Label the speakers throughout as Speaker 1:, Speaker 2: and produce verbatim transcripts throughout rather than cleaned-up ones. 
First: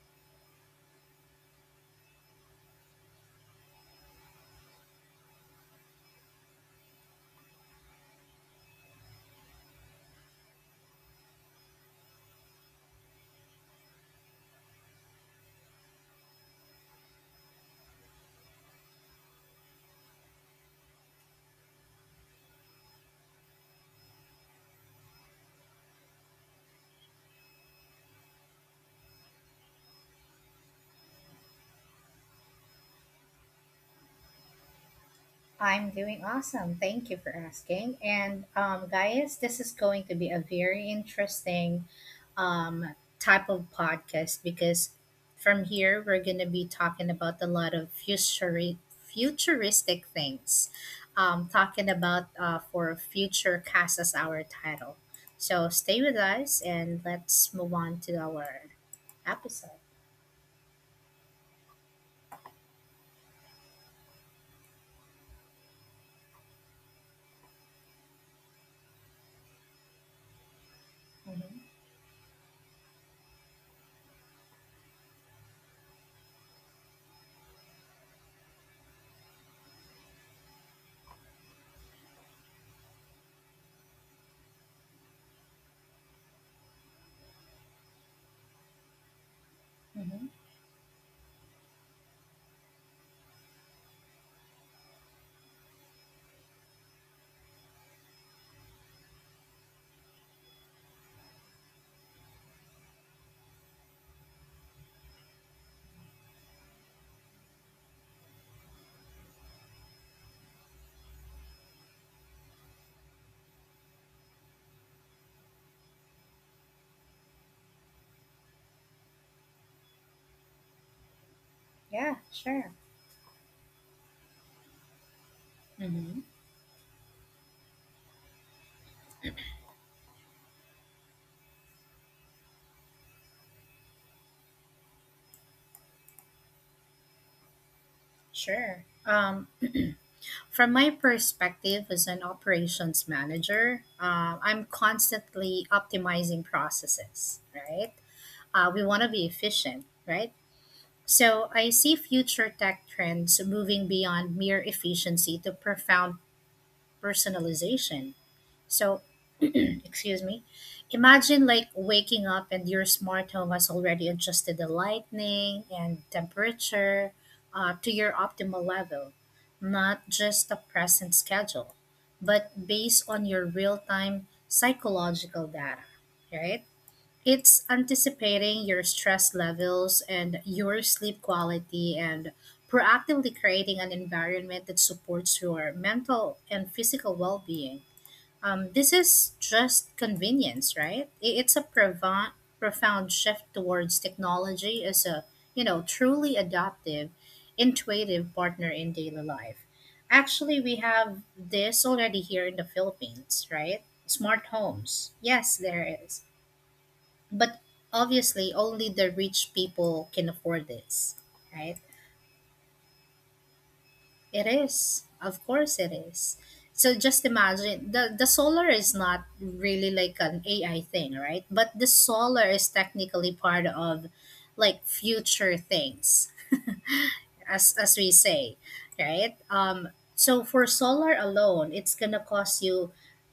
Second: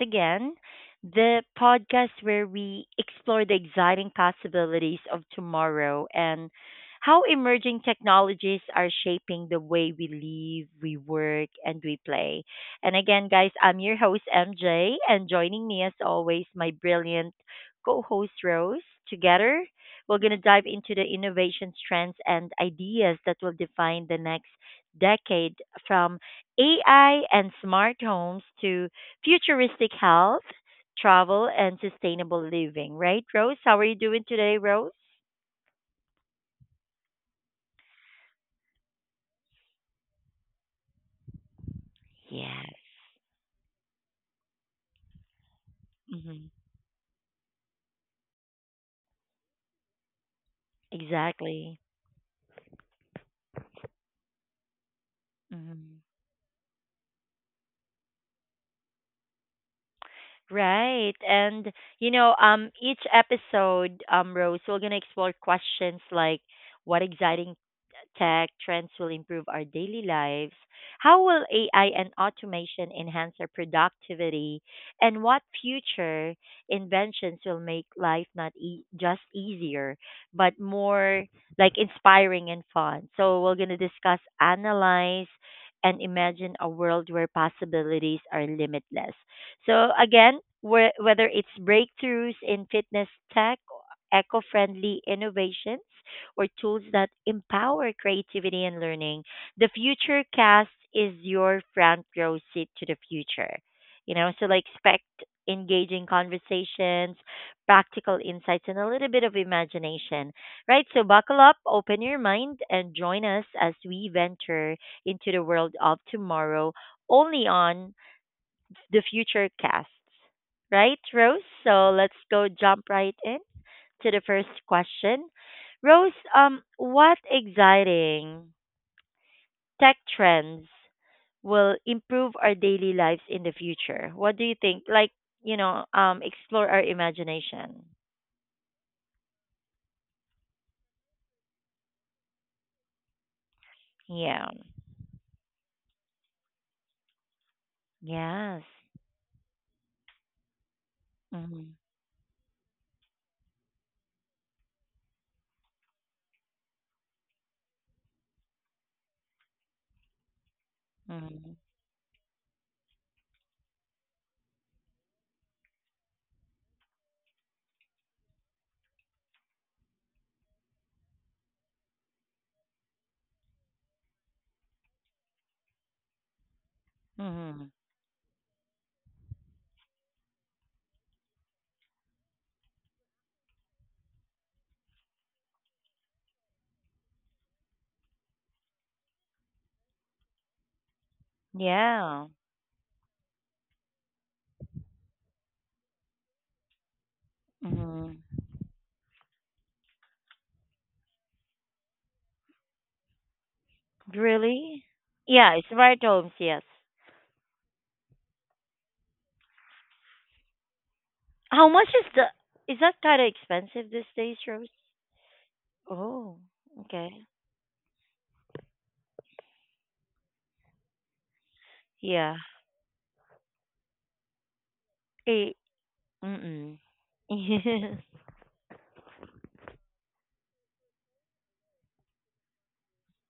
Speaker 1: again. The podcast where we explore the exciting possibilities of tomorrow and how emerging technologies are shaping the way we live, we work, and we play. And again, guys, I'm your host, M J, and joining me, as always, my brilliant co host, Rose. Together, we're going to dive into the innovations, trends, and ideas that will define the next decade from A I and smart homes to futuristic health, travel, and sustainable living. Right, Rose? How are you doing today, Rose?
Speaker 2: I'm doing awesome. Thank you for asking. And um, Guys, this is going to be a very interesting
Speaker 1: Yes.
Speaker 2: um, type of podcast because from here we're going to
Speaker 1: hmm
Speaker 2: be talking about a lot of futuri- futuristic things. Um,
Speaker 1: Exactly.
Speaker 2: talking about uh, for future cast as our title. So stay
Speaker 1: hmm
Speaker 2: with us and let's move on to our episode.
Speaker 1: Right. And you know, um each episode, um, Rose, we're gonna explore questions like what exciting tech trends will improve our daily lives? How will
Speaker 2: Hmm
Speaker 1: A I and automation enhance our productivity? And what future inventions will make life not e- just easier, but more like inspiring and fun? So, we're going to discuss, analyze, and imagine a world where possibilities are limitless. So,
Speaker 2: hmm
Speaker 1: again, whe- whether it's breakthroughs in fitness tech, eco-friendly innovations, or tools that empower creativity and learning, the future cast is your front row seat to the future. You know, so like expect engaging conversations, practical insights, and a little bit of imagination, right? So buckle up, open your mind, and join us as we venture into the world of tomorrow only on the future casts, right, Rose? So
Speaker 2: Yeah,
Speaker 1: let's go
Speaker 2: sure.
Speaker 1: jump right in to the first question. Rose,
Speaker 2: hmm
Speaker 1: um, what exciting tech trends will improve our daily lives in the future? What do you think? Like, you know, um, explore our imagination.
Speaker 2: Sure. Um, From my perspective as an operations manager, uh,
Speaker 1: Yeah.
Speaker 2: I'm constantly optimizing processes, right?
Speaker 1: Yes.
Speaker 2: Uh, we want to be efficient, right? So I
Speaker 1: Mhm.
Speaker 2: see future tech trends moving beyond mere efficiency to profound personalization. So excuse me, imagine
Speaker 1: Mhm.
Speaker 2: like waking up and your smart home has already adjusted the lighting and temperature uh, to your optimal level, not just a present schedule but based on your real-time psychological data, right? It's
Speaker 1: Mhm.
Speaker 2: anticipating your stress levels and your sleep quality and proactively creating an environment that supports your mental and physical well-being. Um, this is just convenience, right? I- It's a
Speaker 1: Yeah.
Speaker 2: provo- profound shift towards technology as a, you know, truly adaptive,
Speaker 1: Mhm.
Speaker 2: intuitive partner in daily life. Actually, we have this already here in the Philippines, right? Smart
Speaker 1: Really?
Speaker 2: homes. Yes,
Speaker 1: Yeah,
Speaker 2: there
Speaker 1: smart
Speaker 2: is.
Speaker 1: homes. Yes.
Speaker 2: But obviously, only the rich people can afford this,
Speaker 1: How
Speaker 2: right?
Speaker 1: much is the? Is that kind of expensive these days,
Speaker 2: It
Speaker 1: Rose?
Speaker 2: is. Of course it is.
Speaker 1: Oh.
Speaker 2: So just
Speaker 1: Okay.
Speaker 2: imagine, the the solar is not really like an A I thing, right? But the
Speaker 1: Yeah.
Speaker 2: solar is technically part of like future things,
Speaker 1: Mm-mm.
Speaker 2: as as we say, right? Um so for solar alone, it's going to cost you,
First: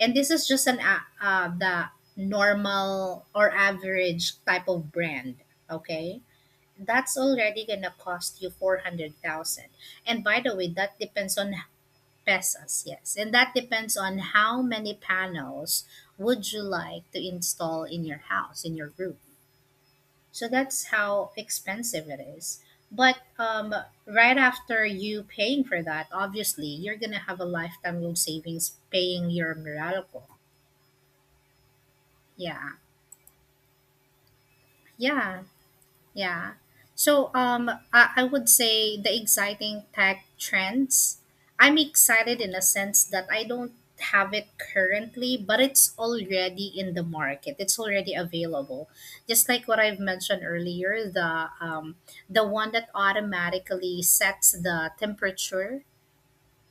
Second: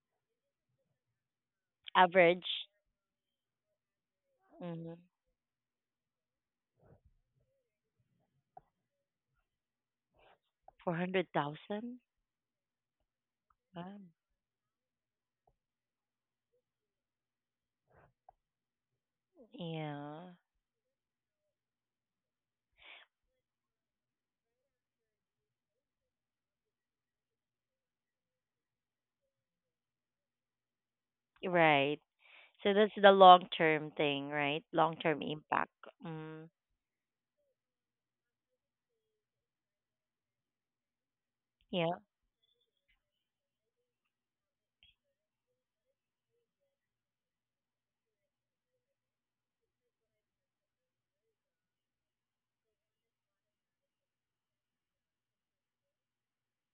Speaker 2: and this is just an a- uh, the
Speaker 1: Average.
Speaker 2: normal or average type of
Speaker 1: Mm-hmm.
Speaker 2: brand, okay? That's already going to cost you four hundred thousand. And by the way, that depends on—
Speaker 1: four hundred thousand?
Speaker 2: Pesos, yes. And that depends
Speaker 1: Wow.
Speaker 2: on how many panels would you like to install in your house, in your roof.
Speaker 1: Yeah.
Speaker 2: So that's how expensive it is. But um, right after you paying for that, obviously, you're going to have a lifetime loan savings paying your Meralco.
Speaker 1: Right.
Speaker 2: Yeah.
Speaker 1: So that's the long term thing, right? Long term
Speaker 2: Yeah.
Speaker 1: impact. Mm.
Speaker 2: Yeah. So um I, I would say the exciting tech trends. I'm
Speaker 1: Yeah.
Speaker 2: excited in a sense that I don't have it currently, but it's already in the market. It's already available. Just like what I've mentioned earlier, the um the one that automatically sets the temperature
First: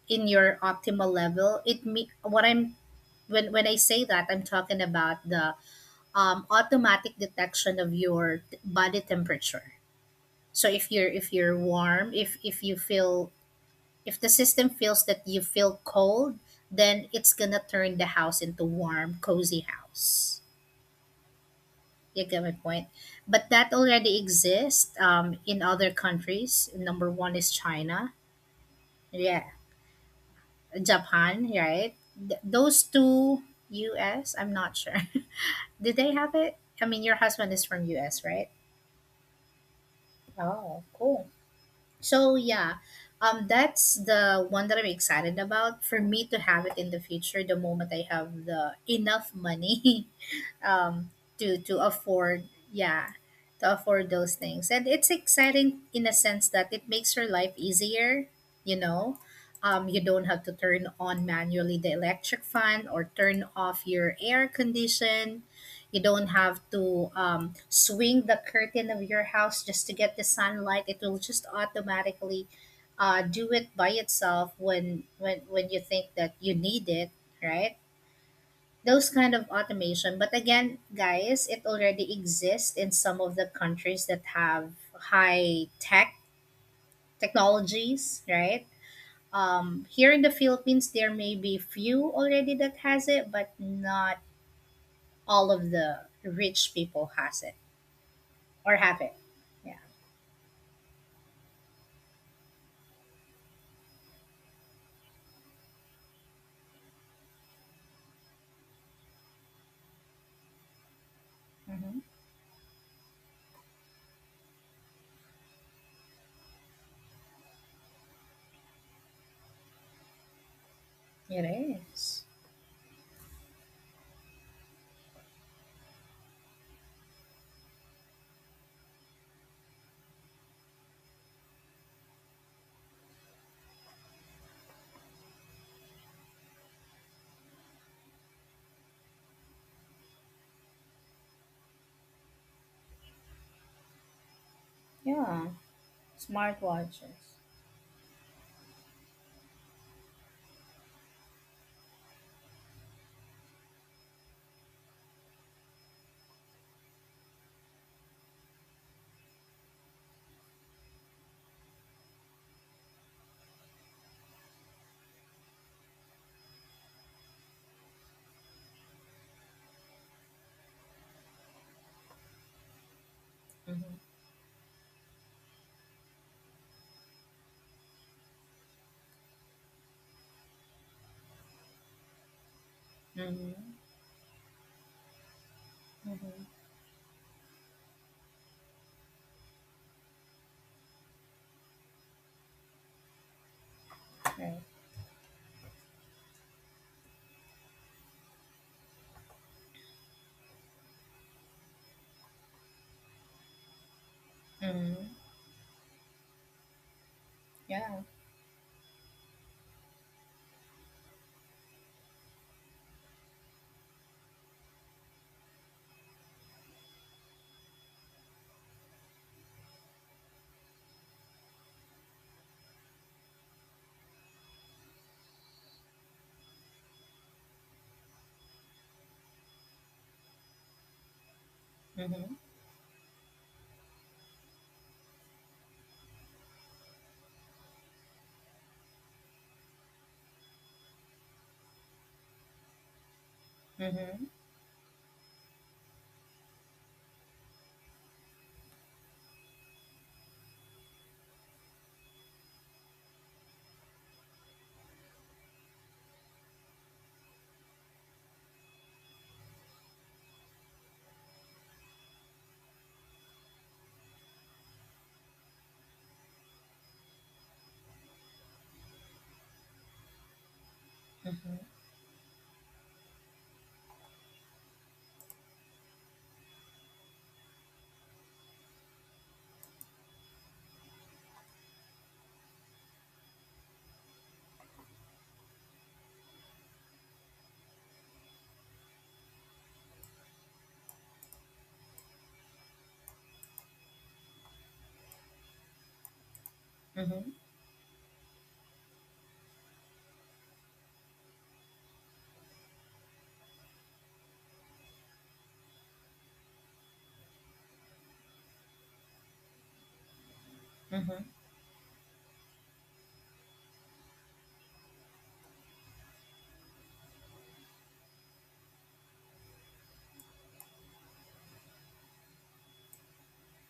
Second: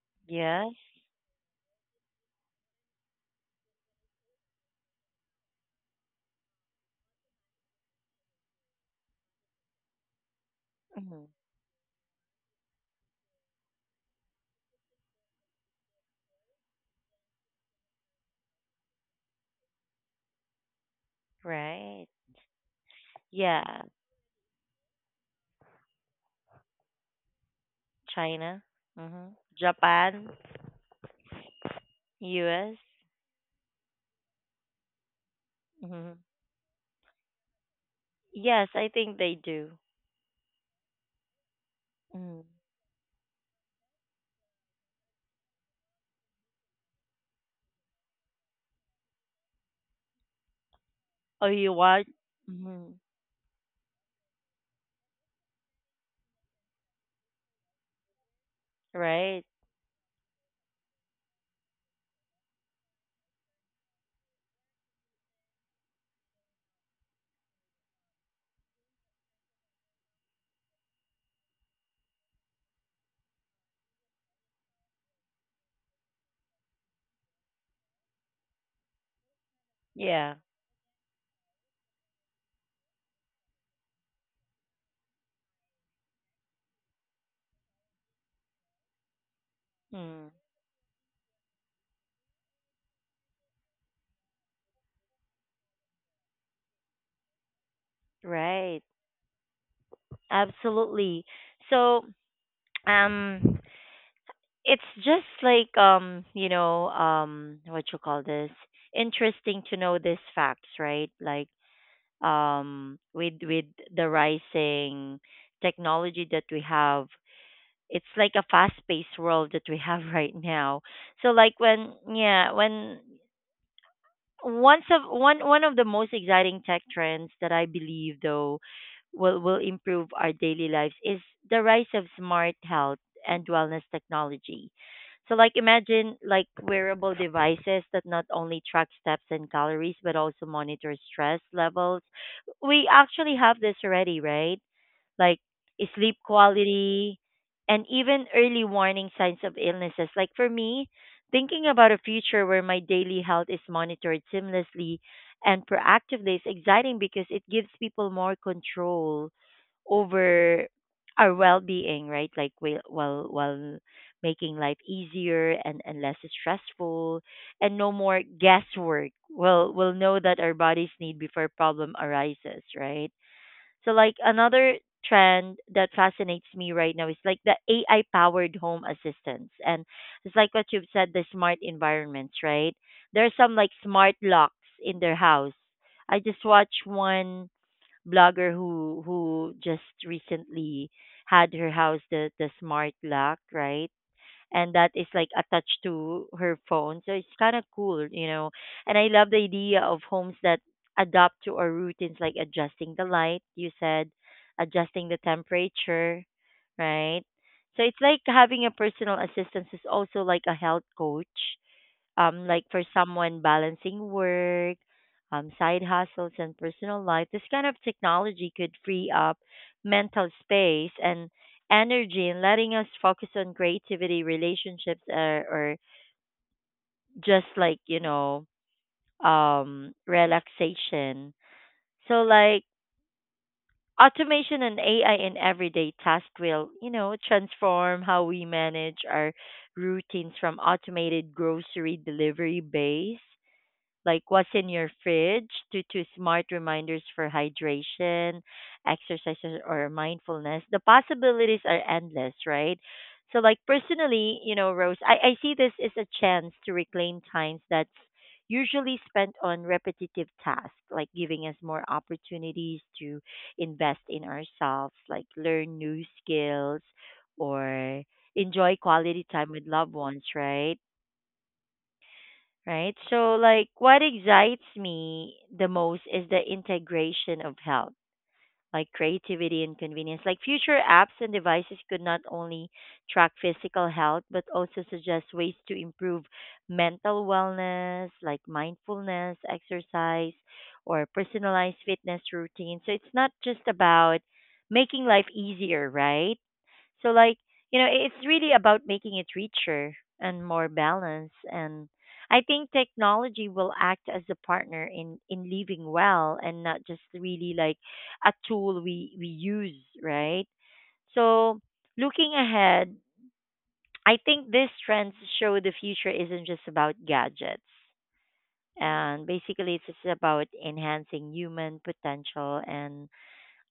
Speaker 2: in your
Speaker 1: Yes.
Speaker 2: optimal level. It me what I'm when when I say that, I'm talking about the um, automatic detection of your t- body temperature. So if you're
Speaker 1: Mm-hmm.
Speaker 2: if you're warm, if if you feel— if the system feels that you feel cold, then it's gonna turn the house into warm, cozy house.
Speaker 1: Right.
Speaker 2: You get my point. But that
Speaker 1: Yeah.
Speaker 2: already exists um, in other countries. Number one is China.
Speaker 1: China. Mm-hmm.
Speaker 2: Yeah,
Speaker 1: Japan.
Speaker 2: Japan. Right. Th-
Speaker 1: U S.
Speaker 2: those two, U. am not sure. Did
Speaker 1: Mm-hmm.
Speaker 2: they have it? I mean, your husband is from U S. Right?
Speaker 1: Yes, I think they do.
Speaker 2: Oh, cool. So
Speaker 1: Mm-hmm.
Speaker 2: yeah, um, that's the one that I'm excited about for me to have it in the future. The moment I have the enough money, um,
Speaker 1: Oh,
Speaker 2: to
Speaker 1: you
Speaker 2: to
Speaker 1: want?
Speaker 2: afford,
Speaker 1: Mm-hmm.
Speaker 2: yeah, to afford those things, and it's exciting in a sense that it makes your life easier. You know,
Speaker 1: Right.
Speaker 2: um, you don't have to turn on manually the electric fan or turn off your air condition. You don't have to um, swing the curtain of your house just to get the sunlight. It will just automatically uh, do it by itself when when when you think that you need it, right? Those kind of automation.
Speaker 1: Yeah.
Speaker 2: But again, guys, it already exists in some of the countries that have high tech technologies, right? Um, here in
Speaker 1: Mm.
Speaker 2: the Philippines, there may be few already that has it, but not all of the rich people has it, or
Speaker 1: Right.
Speaker 2: have it. Yeah.
Speaker 1: Absolutely. So, um, it's just like um, you know, um, what you call this? Interesting to know these facts, right? Like
Speaker 2: Mm-hmm.
Speaker 1: um, with with the rising technology that we have, it's like a fast-paced world that we have right now. So,
Speaker 2: It
Speaker 1: like when
Speaker 2: is.
Speaker 1: yeah, when Once of one one of the most exciting tech trends that I believe though will will improve our daily lives is the rise of smart health and wellness technology. So like imagine like wearable devices that not only track steps and calories but also monitor stress levels. We actually have this already, right? Like
Speaker 2: Yeah.
Speaker 1: sleep quality,
Speaker 2: Smartwatches.
Speaker 1: and even early warning signs of illnesses. Like for me, thinking about a future where my daily health is monitored seamlessly and proactively is exciting because it gives people more control over our well-being, right? Like while while while making life easier and, and less stressful and no more guesswork. We'll we'll know that our bodies need before problem arises, right? So like
Speaker 2: Mm-hmm.
Speaker 1: another trend that fascinates me right now is like the A I powered home assistants. And it's like what you've said, the smart environments, right? There are
Speaker 2: Mm-hmm.
Speaker 1: some like smart locks in their house. I just
Speaker 2: Mm-hmm.
Speaker 1: watched one blogger who who just recently had her house the the smart lock, right?
Speaker 2: Right.
Speaker 1: And that is like attached to her phone. So it's kind of cool, you know. And I love the idea of homes that adapt to our routines, like adjusting the light, you said,
Speaker 2: Mm-hmm.
Speaker 1: adjusting the temperature, right? So it's
Speaker 2: Yeah.
Speaker 1: like having a personal assistant who's also like a health coach, um, like for someone balancing work, um, side hustles, and personal life, this kind of technology could free up mental space and energy and letting us focus on creativity, relationships, or, or just like, you know, um, relaxation. So,
Speaker 2: Mm-hmm.
Speaker 1: like, automation and A I in everyday tasks will, you know, transform how we manage our routines from automated grocery delivery base like
Speaker 2: Mm-hmm.
Speaker 1: what's in your fridge to, to smart reminders for hydration, exercises, or mindfulness, the possibilities are endless, right? So, like personally, you know, Rose, I, I see this as a chance to reclaim times that's usually spent on repetitive tasks, like giving us more opportunities to invest in ourselves, like learn new skills or enjoy quality time with loved ones, right?
Speaker 2: Mm-hmm.
Speaker 1: Right? So, like, what excites me the most is the integration of health, like creativity and convenience. Like, future apps and devices could not only track physical health, but also suggest ways to improve mental wellness, like mindfulness, exercise, or personalized fitness routine. So, it's not just about making life easier, right? So
Speaker 2: Mm-hmm.
Speaker 1: like, you know, it's really about making it richer and more balanced and I think technology will act as a partner in in living well and not just really like a tool we we use, right?
Speaker 2: Mm-hmm.
Speaker 1: So, looking ahead, I think these trends show the future isn't just about gadgets. And basically, it's just about enhancing human potential and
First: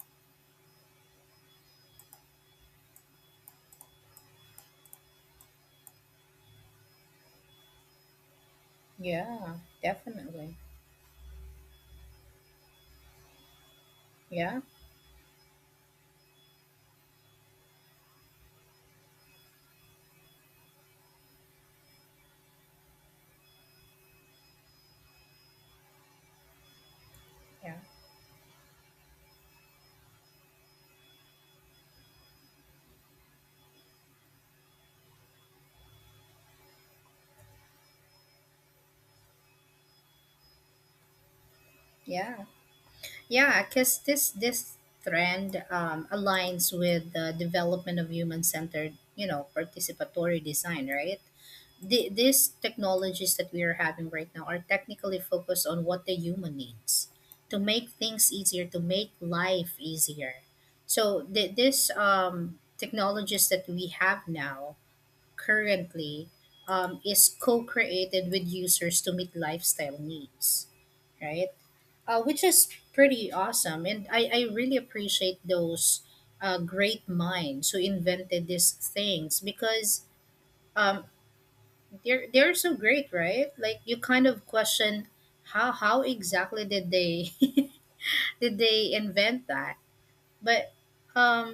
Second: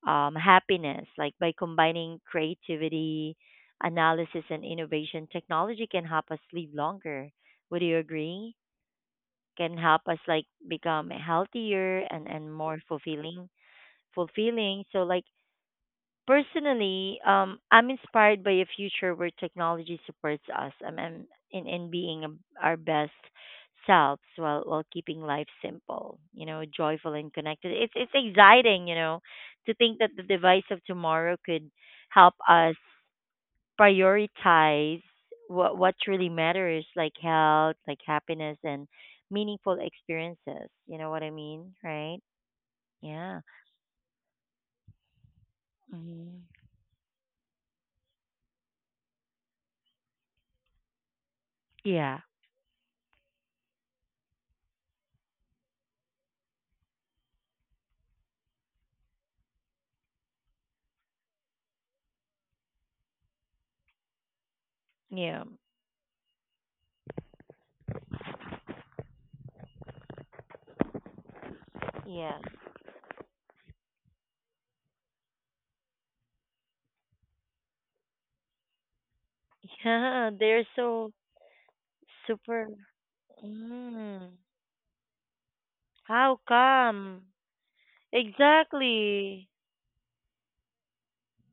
Speaker 1: um, happiness. Like by combining creativity, analysis, and innovation, technology can help us live longer. Would you agree?
Speaker 2: Yeah.
Speaker 1: Can help us like
Speaker 2: Definitely.
Speaker 1: become healthier and, and more fulfilling.
Speaker 2: Yeah.
Speaker 1: Fulfilling. So like personally, um, I'm inspired by a future where technology supports us um, and in, in being um, our best selves while while keeping life simple, you know, joyful and connected.
Speaker 2: Yeah.
Speaker 1: It's it's exciting, you know, to think that the device of tomorrow could help us prioritize what what truly matters, like health, like happiness, and meaningful experiences. You know what I mean, right?
Speaker 2: Yeah.
Speaker 1: Yeah.
Speaker 2: Yeah, because this this trend um,
Speaker 1: hmm
Speaker 2: aligns with the development of human-centered, you know, participatory design, right? The,
Speaker 1: Yeah.
Speaker 2: these technologies that we are having right now are technically focused on what the human needs to make things easier, to make life easier. So the, this um, technologies that we have now
Speaker 1: Yeah.
Speaker 2: currently um, is co-created with users to meet lifestyle needs, right? Uh,
Speaker 1: Yeah.
Speaker 2: which is pretty awesome. And I, I really appreciate those uh, great minds who invented these things because
Speaker 1: Yeah, they're
Speaker 2: um,
Speaker 1: so
Speaker 2: they're— they're
Speaker 1: super.
Speaker 2: so great, right? Like you kind
Speaker 1: Mm,
Speaker 2: of question how how
Speaker 1: how
Speaker 2: exactly did
Speaker 1: come?
Speaker 2: they did they invent
Speaker 1: Exactly.
Speaker 2: that? But um,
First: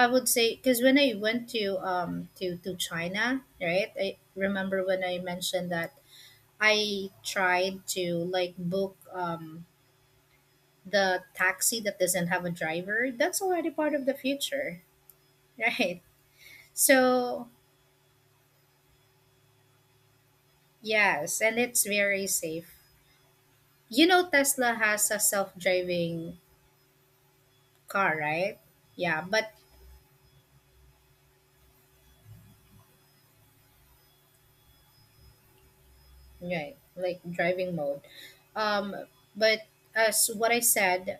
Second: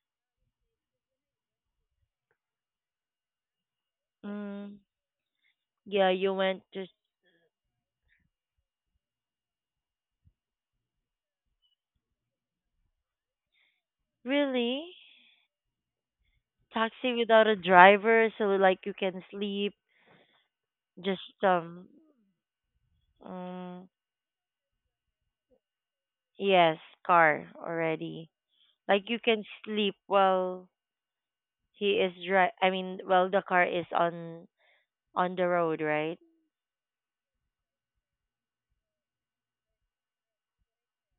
Speaker 2: I would say because when I went to um to to China, right? I remember
Speaker 1: Mm,
Speaker 2: when I mentioned that
Speaker 1: yeah, you went just
Speaker 2: I tried to like book um the taxi that doesn't have a driver, that's already part of the future,
Speaker 1: really
Speaker 2: right?
Speaker 1: taxi without
Speaker 2: So,
Speaker 1: a driver, so like you can sleep. Just
Speaker 2: yes, and it's
Speaker 1: um,
Speaker 2: very safe.
Speaker 1: mm,
Speaker 2: You know, Tesla has a self driving
Speaker 1: yes, car
Speaker 2: car,
Speaker 1: already.
Speaker 2: right?
Speaker 1: Like you
Speaker 2: Yeah,
Speaker 1: can
Speaker 2: but,
Speaker 1: sleep while he is dri. I mean, while the car is on on the road, right?
Speaker 2: right, like driving mode. Um, but as what I said,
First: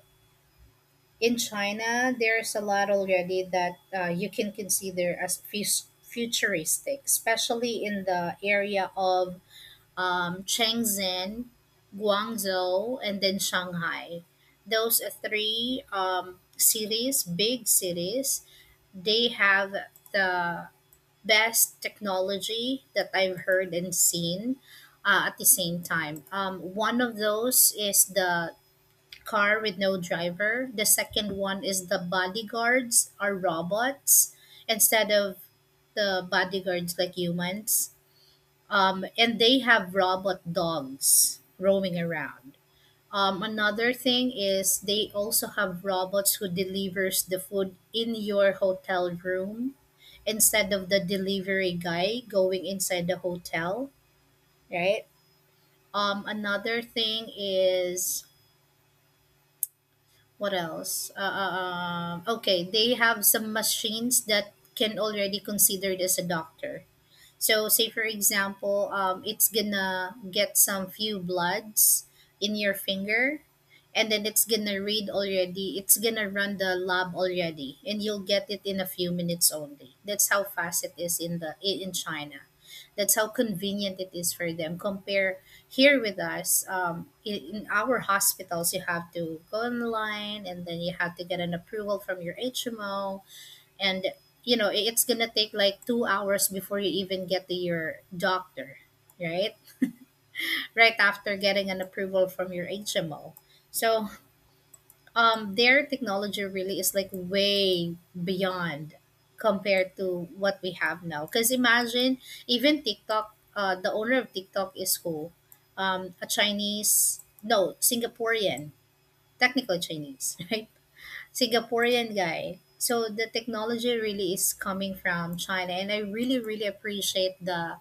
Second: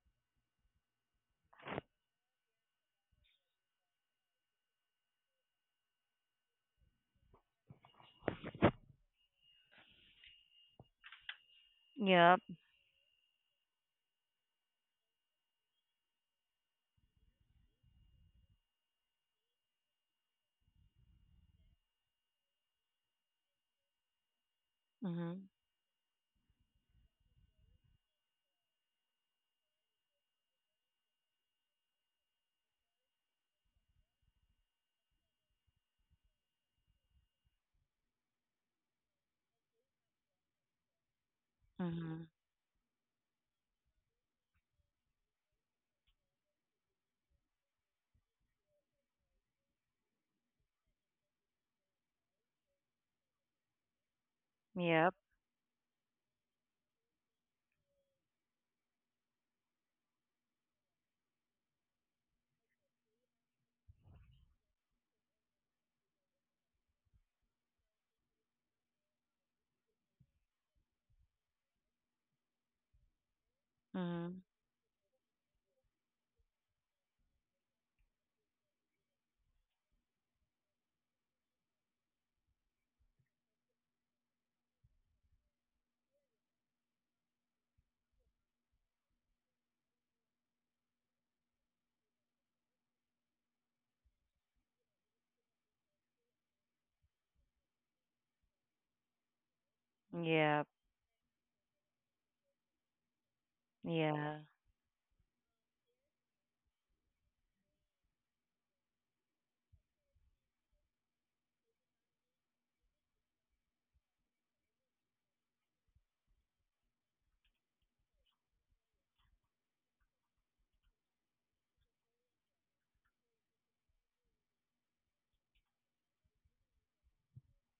Speaker 2: in China, there's a lot already that uh, you can consider as fus- futuristic, especially in the area of um, Shenzhen,
Speaker 1: Yep.
Speaker 2: Guangzhou, and then Shanghai. Those are three um, cities, big cities, they have the best technology that I've heard and seen uh, at the
Speaker 1: Mhm.
Speaker 2: same time. Um, one of those is the car with no driver. The second one is the bodyguards are robots instead of the bodyguards like humans, um, and they have robot dogs roaming
Speaker 1: Mhm.
Speaker 2: around. Um, another thing is they also have robots who delivers the food in your hotel room instead of the delivery guy going inside the hotel, right?
Speaker 1: Yep.
Speaker 2: Um, another thing is what else? Uh, uh, uh, okay, they have some machines that can already considered as a doctor. So, say for example, um, it's gonna get some few bloods in your finger, and then
Speaker 1: Mhm.
Speaker 2: it's gonna read already. It's gonna run the lab already, and you'll get it in a few minutes only. That's how fast it is in the i- in China. That's how convenient it is for them. Compare here with us, um, in, in our hospitals, you have to go online and then you have to get an approval from your H M O, and you know it's gonna take like two hours before you even get to your doctor, right,
Speaker 1: Yep.
Speaker 2: right after getting an approval from your hmo. so
Speaker 1: Yeah.
Speaker 2: um their technology really is like way beyond compared to what we have now, because imagine even tiktok, uh, the owner of tiktok is who? Um, a chinese, no, singaporean, technical chinese right, Singaporean guy. So the technology really is coming from China, and I really really appreciate the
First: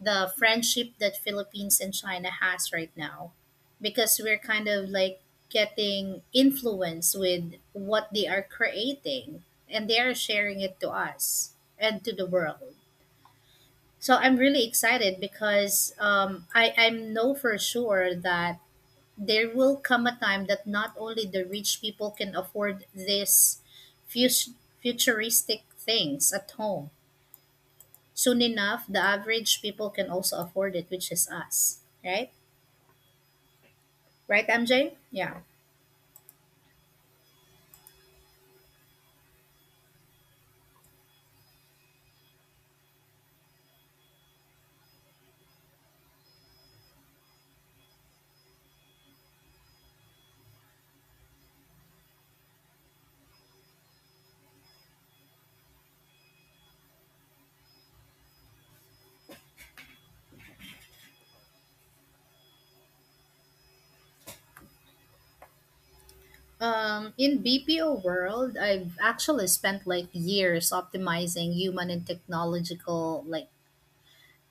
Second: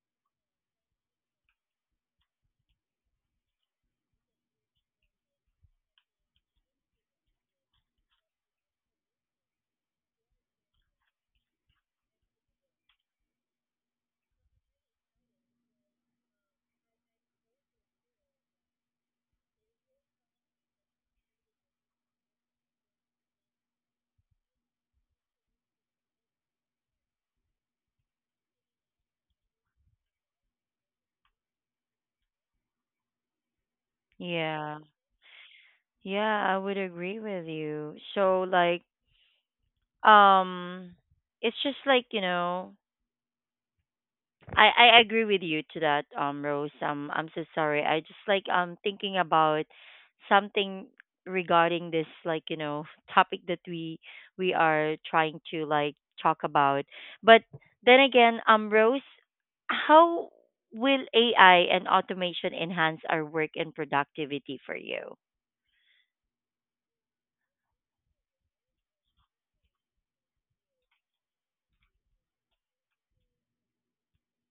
Speaker 2: the friendship that Philippines and China has right now, because we're kind of like getting influence with what they are creating and they are sharing it to us and to the world. So I'm really excited because um, I, I know for sure that there will come a time that not only the rich people can afford these fus- futuristic things at home. Soon enough, the average people can also afford it, which is us, right? Right,
Speaker 1: Yeah.
Speaker 2: M J? Yeah.
Speaker 1: Yeah, I would agree with you. So like um it's just like, you know, I I agree with you to that um Rose. Um I'm so sorry. I just like um thinking about something regarding this like, you know, topic that we we are trying to like talk about. But then again, um Rose, how will A I and automation enhance our work and productivity for you?
Speaker 2: Um, in B P O world, I've actually spent like years optimizing human and technological like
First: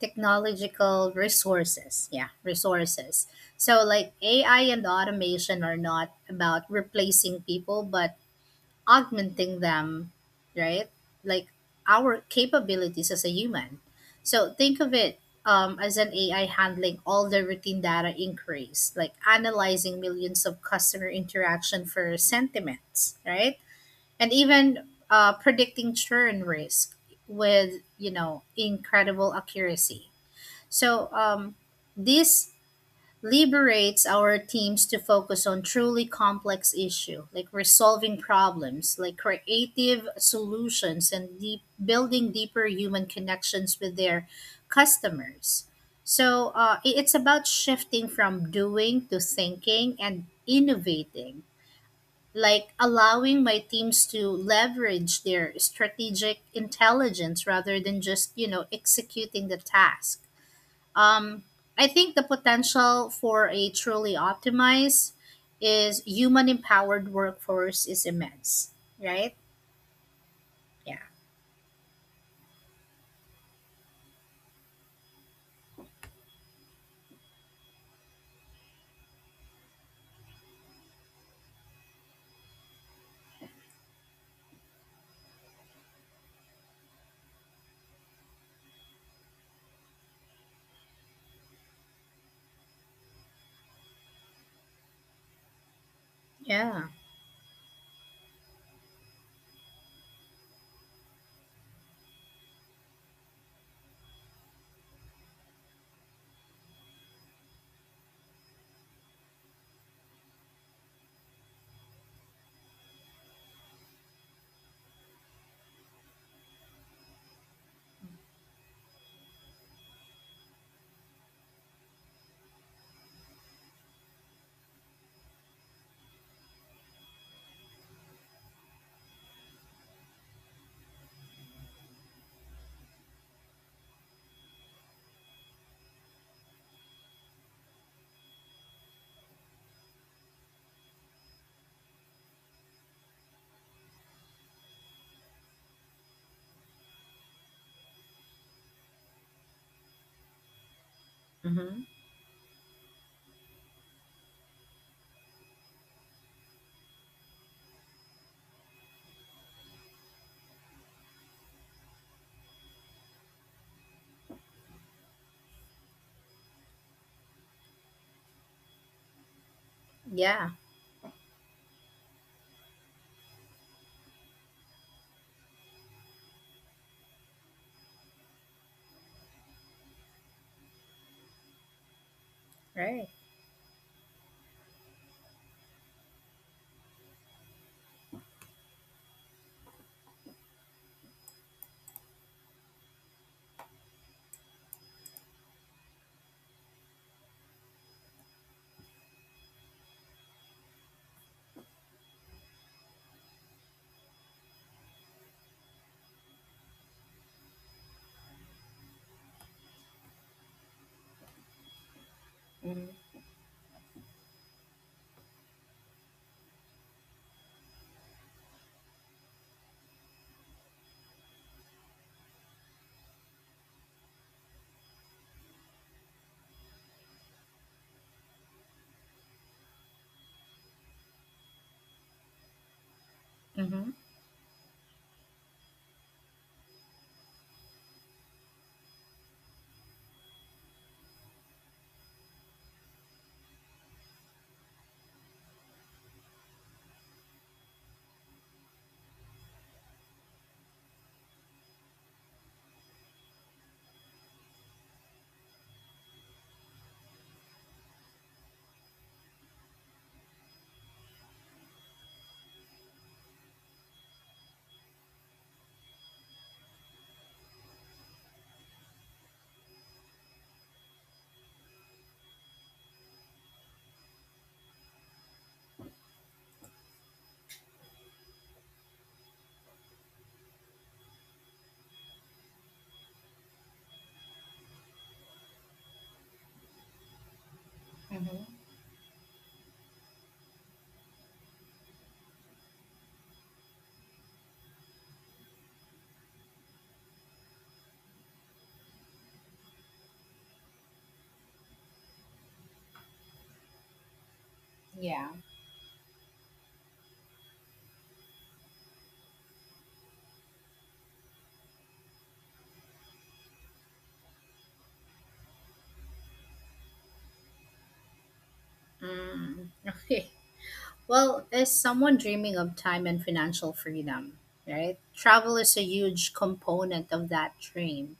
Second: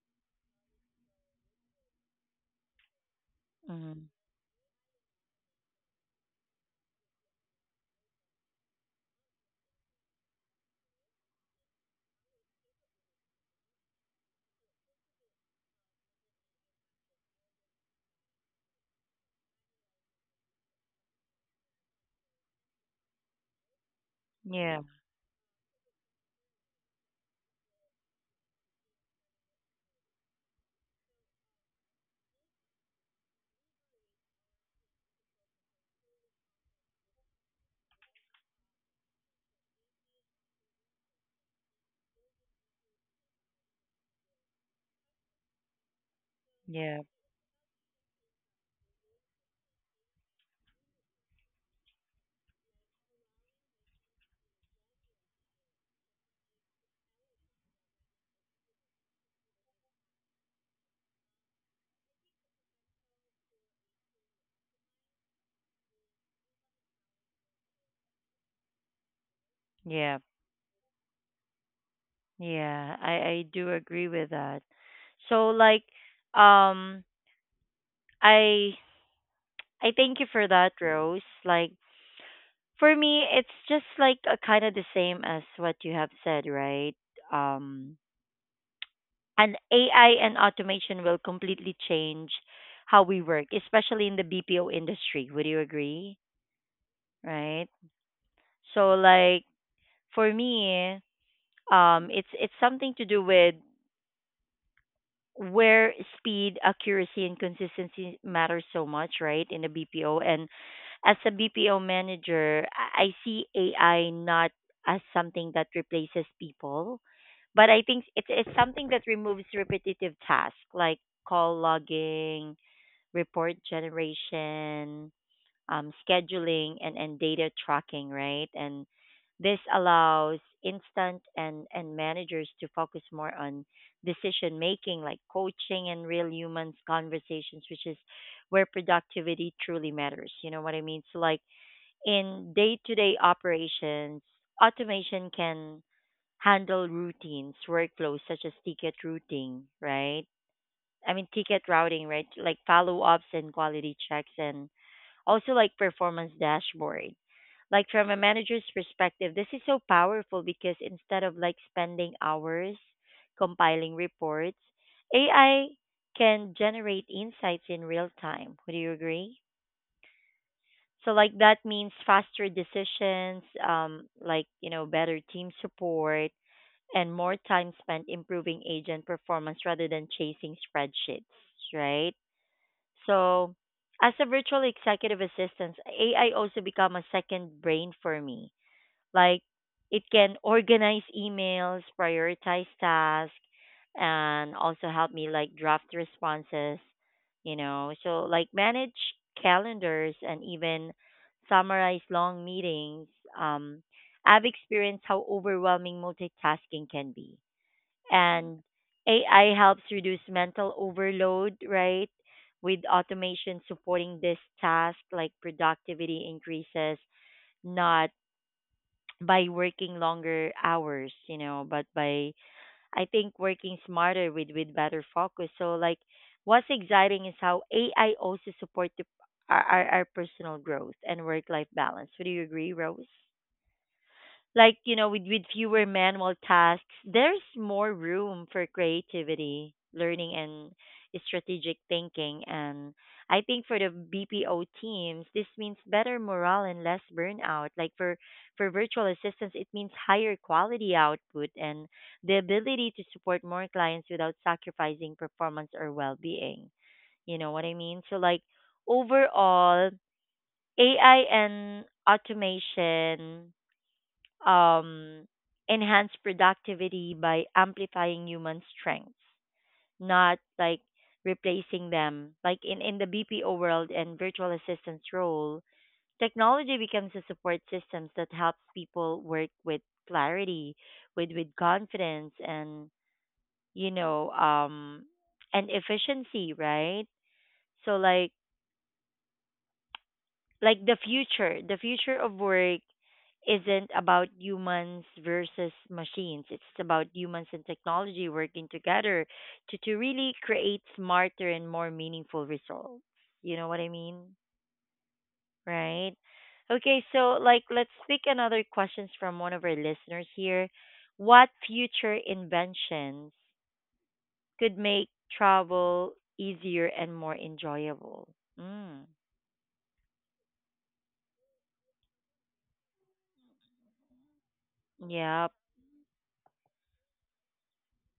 Speaker 2: technological resources. Yeah, resources. So
Speaker 1: Mm-hmm.
Speaker 2: like A I and automation are not about replacing people, but augmenting them, right? Like our capabilities as a human. So think of it um, as an A I handling all the routine data inquiries, like analyzing millions of customer interaction for sentiments, right? And
Speaker 1: Yeah,
Speaker 2: even uh, predicting churn risk with, you know, incredible accuracy. So um, this liberates our teams to focus on truly complex issue, like resolving problems like creative solutions and deep, building deeper human connections with their customers. So uh, i-
Speaker 1: yeah,
Speaker 2: it's about shifting from doing to thinking and innovating, like allowing my teams to leverage their strategic intelligence rather than just, you know, executing the task. um, I think the potential for a truly optimized is human empowered workforce is immense, right?
Speaker 1: yeah,
Speaker 2: Yeah.
Speaker 1: yeah. I I do agree with that. So like, um, I I thank you for that, Rose. Like for me, it's just like a, kind of the same as what you have said, right? Um, and A I and automation will completely change how we work, especially in the B P O industry. Would you agree?
Speaker 2: Yeah.
Speaker 1: Right? So like for me, um, it's it's something to do with where speed, accuracy, and consistency matter so much, right, in a B P O. And as a B P O manager, I I see A I not as something that replaces people, but I think it's, it's something that removes repetitive tasks like call logging, report generation, um, scheduling, and, and data tracking, right? And this allows instant and, and managers to focus more on decision making, like coaching and real humans conversations, which is where productivity truly matters. You know what I mean? So, like in day to day operations, automation can handle routines, workflows such as ticket routing, right? I mean, ticket
Speaker 2: Mm-hmm.
Speaker 1: routing, right? Like follow ups and quality checks and also, like performance dashboard. Like from a manager's perspective, this is so powerful because instead of like spending hours compiling reports, A I can generate insights in real time. Would you agree?
Speaker 2: Yeah.
Speaker 1: So like that means faster decisions, um, like you know better team support and more time spent improving agent performance rather than chasing spreadsheets, right?
Speaker 2: Right.
Speaker 1: So, as a virtual executive assistant, A I also become a second brain for me. Like it can organize emails, prioritize tasks, and also help me like draft responses, you know. So like manage calendars and even summarize long meetings. Um I've experienced how overwhelming multitasking can be and A I helps reduce mental overload, right? With
Speaker 2: Mm-hmm.
Speaker 1: automation supporting this task, like productivity increases, not by working longer hours, you know, but by I think working smarter with with better focus. So like what's exciting is how A I also support the, our, our our personal growth and work life balance. Would you agree, Rose?
Speaker 2: Mm-hmm.
Speaker 1: Like you know with with fewer manual tasks there's more room for creativity learning and strategic thinking and I think for the BPO teams this means better morale and less burnout like for for virtual assistants it means higher quality output and the ability to support more clients without sacrificing performance or well-being, you know what I mean. So like overall AI and automation um, enhance productivity by amplifying human strengths, not like replacing them. Like in, in the B P O world and virtual assistant's role, technology becomes a support system that helps people work with clarity, with, with confidence, and, you know, um, and efficiency, right? So, like,
Speaker 2: Mm-hmm.
Speaker 1: like the future the future of work isn't about humans versus machines. It's about humans and technology working together to to really create smarter and more meaningful results, you know what I mean,
Speaker 2: Yeah.
Speaker 1: right? Okay, so, like, let's pick another questions from one of our listeners here. What future inventions could make travel easier and more enjoyable? mm,
Speaker 2: Mm. Okay. Well, as someone dreaming of time and financial freedom, right?
Speaker 1: yep.
Speaker 2: Travel is a huge component of that dream.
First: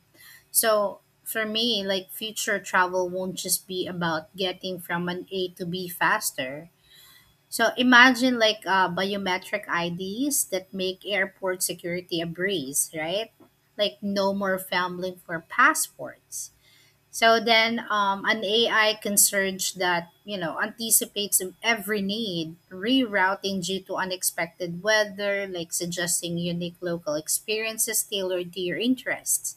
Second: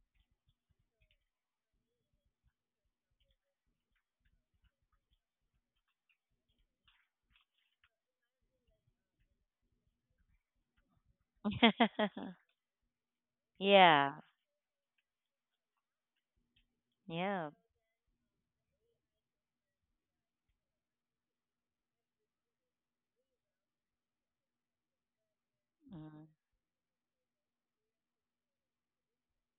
Speaker 2: So for me, like future travel won't just be about getting from an A to B faster. So imagine like uh, biometric I Ds that make airport security a breeze, right? Like
Speaker 1: Yeah.
Speaker 2: no more fumbling for passports. So
Speaker 1: Yeah.
Speaker 2: then um, an A I can search that, you know, anticipates every need, rerouting due to unexpected weather, like
Speaker 1: Mm-hmm.
Speaker 2: suggesting unique local experiences tailored to your interests,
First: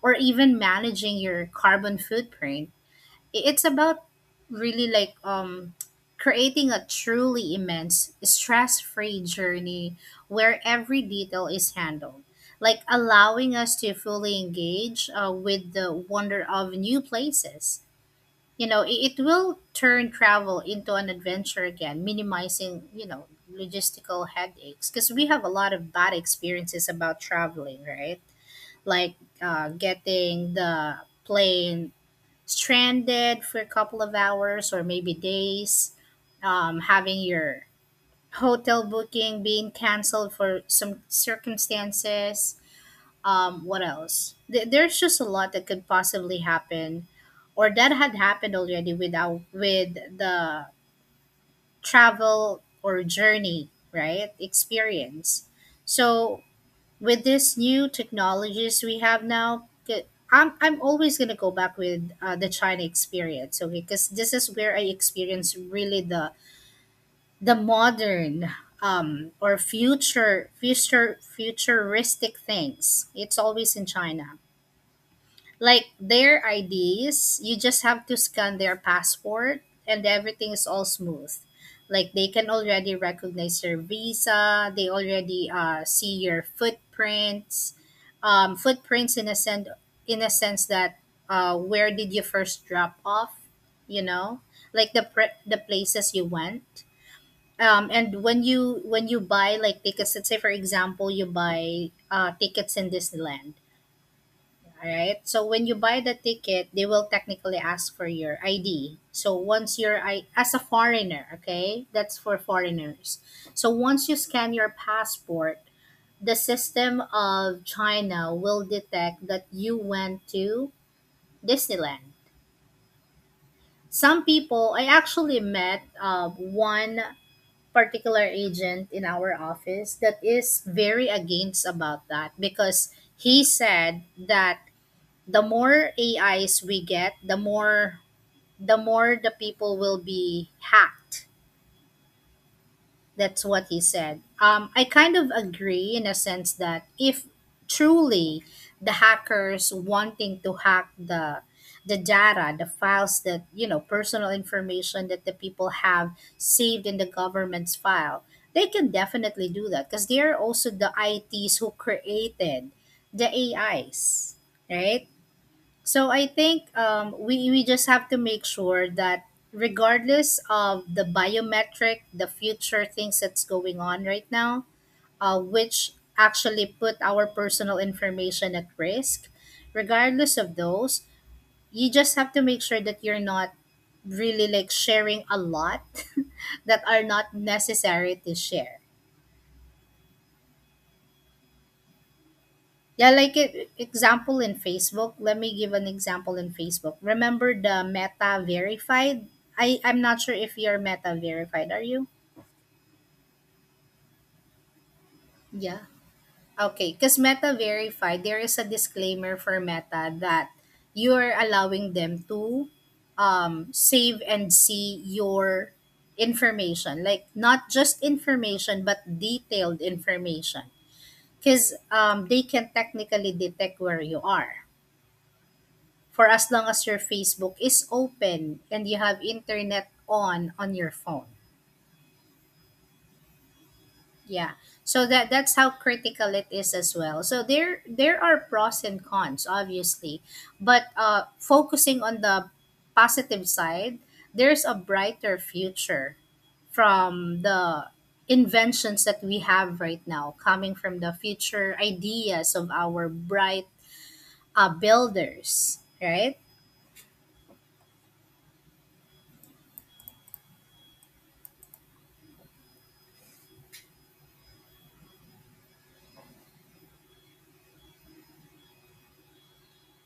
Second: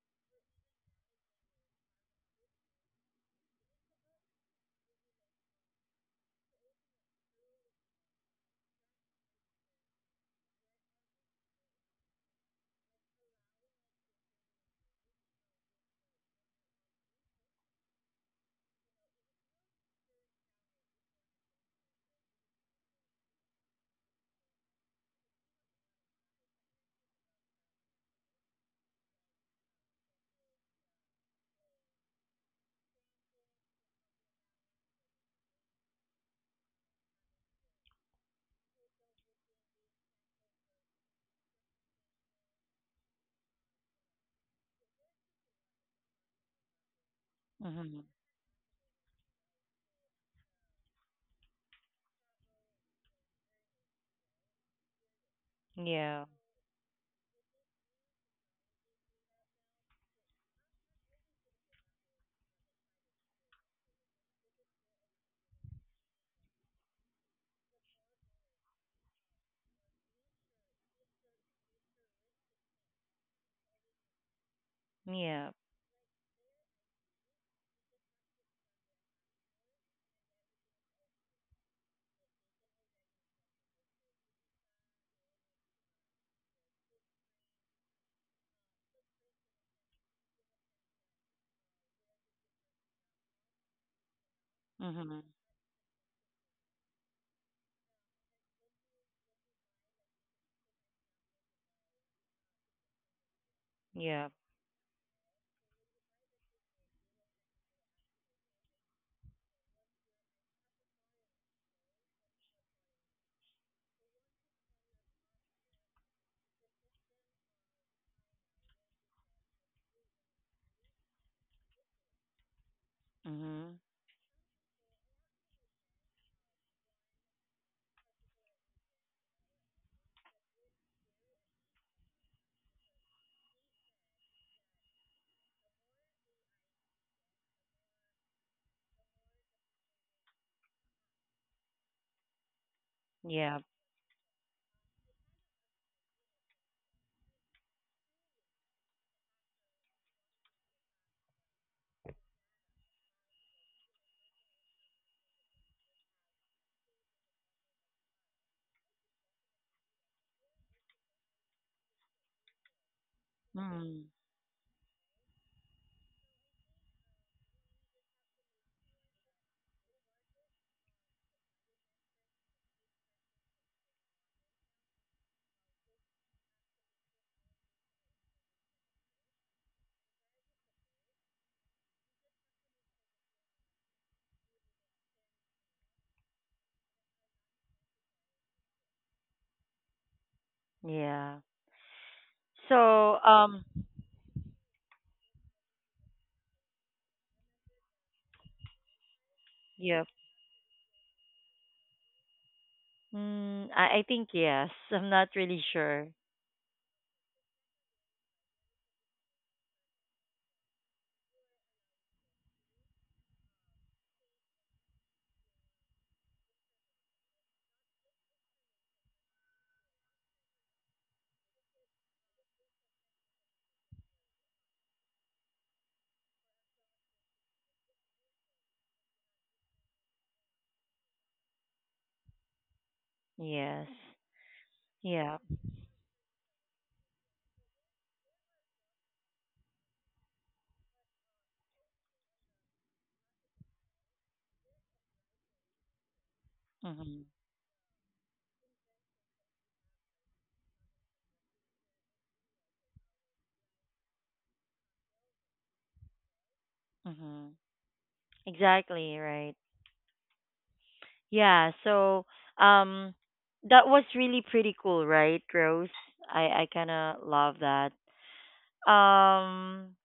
Speaker 2: or even managing your carbon footprint. It's about really like um creating a truly immense stress-free journey where every detail is handled, like allowing us to fully engage uh, with the wonder of new places. You know, it, it will turn travel into an adventure again, minimizing, you know, logistical headaches, because we have a lot of bad experiences about traveling, right? Like uh, getting the plane stranded for a couple of hours or maybe days, um, having your hotel booking being canceled for some circumstances. Um, what else? Th- there's just a lot that could possibly happen, or that
Speaker 1: Mm-hmm.
Speaker 2: had happened already with our, with the travel or journey, right? Experience.
Speaker 1: Yeah.
Speaker 2: So with this new technologies we have now, k- I'm I'm always gonna go back with uh, the China experience, okay? Because this is where I experience really the the modern um or future future futuristic things. It's always in China
Speaker 1: Yeah.
Speaker 2: like their I Ds, you just have to scan their passport and everything is all smooth. Like they can already recognize your visa, they already uh, see your footprints, um, footprints in a sense in a sense that uh, where did you first drop off, you know, like the
Speaker 1: Mm-hmm.
Speaker 2: pre- the places you went. Um, and when you when you buy like tickets, let's say for example you buy uh, tickets in Disneyland,
Speaker 1: Yeah.
Speaker 2: all right. So when you buy the ticket, they will technically ask for your I D. So once you're I as a foreigner, okay, that's for foreigners. So once you scan your passport, the system of China will detect that you went to Disneyland.
Speaker 1: Mm-hmm.
Speaker 2: Some people, I actually met uh, one particular agent in our office that is very against about that because he said that the more A Is we get, the more the more the people will be hacked. That's
Speaker 1: Yeah.
Speaker 2: what he said. Um, I kind of agree in a sense that if truly the hackers wanting to hack the the data, the files that you know, personal information that the people have saved in the government's file, they can definitely do that because they are also the I Ts who created the
Speaker 1: Mm.
Speaker 2: A Is, right? So I think um, we, we just have to make sure that regardless of the biometric, the future things that's going on right now, uh, which actually put our personal information at risk, regardless of those, you just have to make sure that you're not really like sharing a lot that are not necessary to share.
Speaker 1: Yeah.
Speaker 2: Yeah,
Speaker 1: So,
Speaker 2: like
Speaker 1: um,
Speaker 2: e- example in Facebook. Let me give an example in Facebook. Remember the Meta Verified? I I'm
Speaker 1: yeah.
Speaker 2: not sure if you're Meta Verified. Are you?
Speaker 1: Mm, I, I think yes. I'm not really
Speaker 2: Yeah.
Speaker 1: sure.
Speaker 2: Okay. Because Meta Verified, there is a disclaimer for Meta that you are allowing them to um, save and see your information, like not just information but detailed information, because um, they can technically detect where you are, for as long as your Facebook is open and you have internet on on your phone.
Speaker 1: Yes.
Speaker 2: Yeah. So that
Speaker 1: Yeah.
Speaker 2: that's how critical it is as well. So there there are pros and cons obviously, but uh focusing on the positive side, there's a brighter future
Speaker 1: Mm-hmm.
Speaker 2: from the inventions that we have right now coming from the future ideas of our bright uh, builders, right?
Speaker 1: Mm-hmm. Exactly, right. Yeah, so um that was really pretty cool, right, Rose? I I kind of love that. Um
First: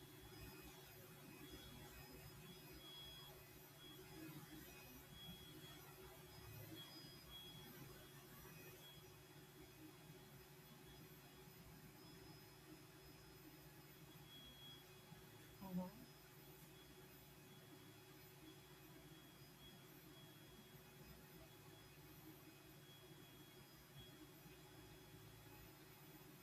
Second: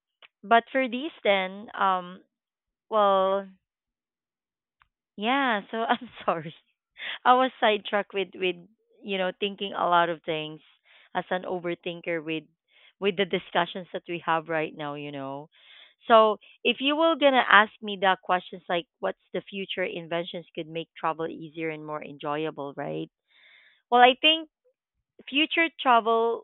Speaker 1: but for these then, um well, yeah, so I'm sorry. I was sidetracked with with you know thinking a lot of things as an overthinker with with the discussions that we have right now, you know. So, if you were going to ask me that questions like what's the future inventions could make travel easier and more enjoyable, right? Well, I think future travel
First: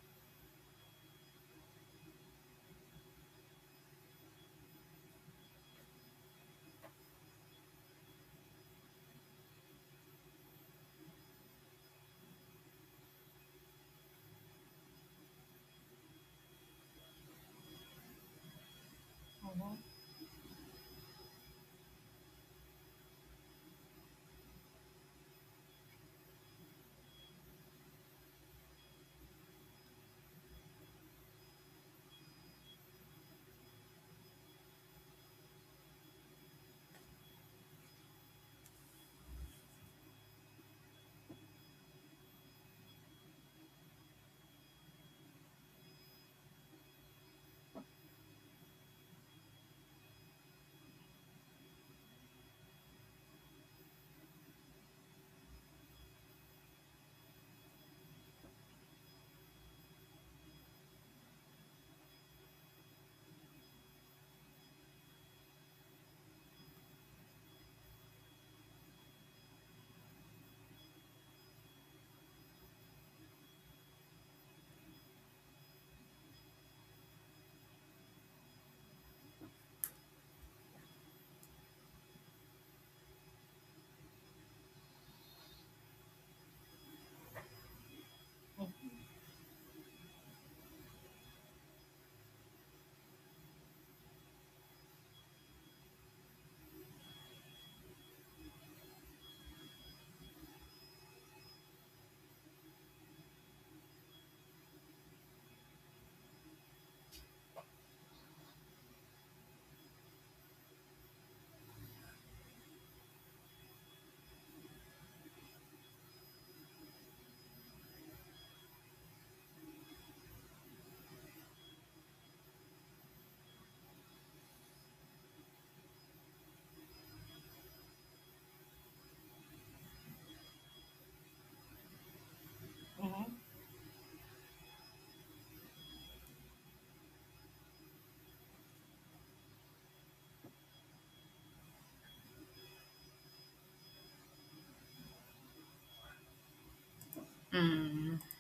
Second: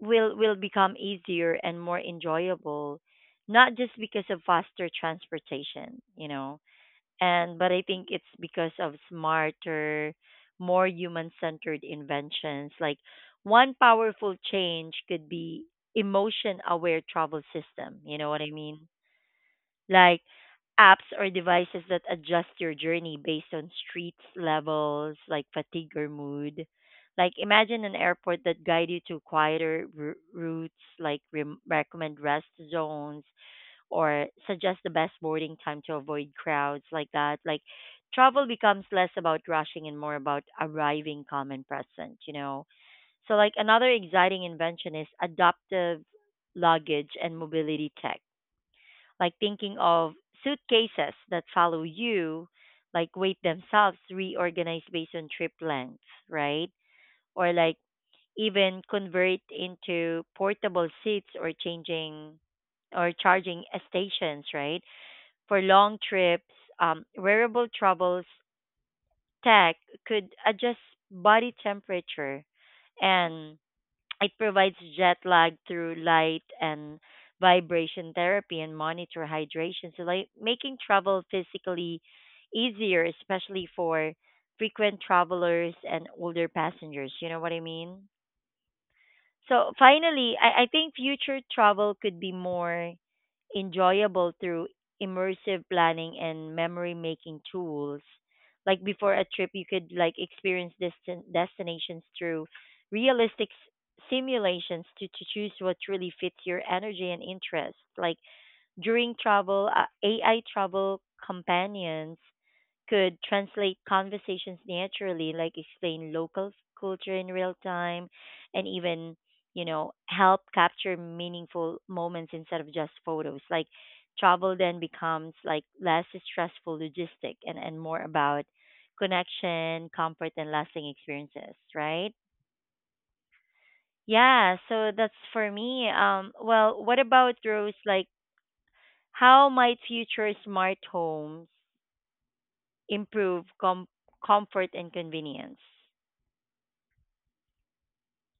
Speaker 1: will will become easier and more enjoyable, not just because of faster transportation, you know, and but I think it's because of smarter, more human-centered inventions. Like, one powerful change could be emotion-aware travel system. You know what I mean?
Speaker 2: Mm-hmm.
Speaker 1: Like apps or devices that adjust your journey based on street levels, like fatigue or mood. Like imagine an airport that guide you to quieter r- routes, like rem recommend rest zones or suggest the best boarding time to avoid crowds like that. Like travel becomes less about rushing and more about arriving calm and present, you know. So like another exciting invention is adaptive luggage and mobility tech. Like thinking of suitcases that follow you, like weight themselves, reorganize based on trip length, right? Or like even convert into portable seats or changing or charging stations, right? For long trips, um, wearable troubles tech could adjust body temperature and it provides jet lag through light and vibration therapy and monitor hydration. So, like making travel physically easier, especially for frequent travelers and older passengers. You know what I mean? So finally, I, I think future travel could be more enjoyable through immersive planning and memory making tools. Like before a trip, you could like experience distant destinations through realistic s- simulations to, to choose what really fits your energy and interest. Like during travel, uh, A I travel companions could translate conversations naturally, like explain local culture in real time and even, you know, help capture meaningful moments instead of just photos. Like travel then becomes like less stressful logistic and, and more about connection, comfort and lasting experiences, right?
Speaker 2: Mm-hmm.
Speaker 1: Yeah, so that's for me. Um well, what about Rose, like how might future smart homes improve com- comfort and convenience?
Speaker 2: mm hmm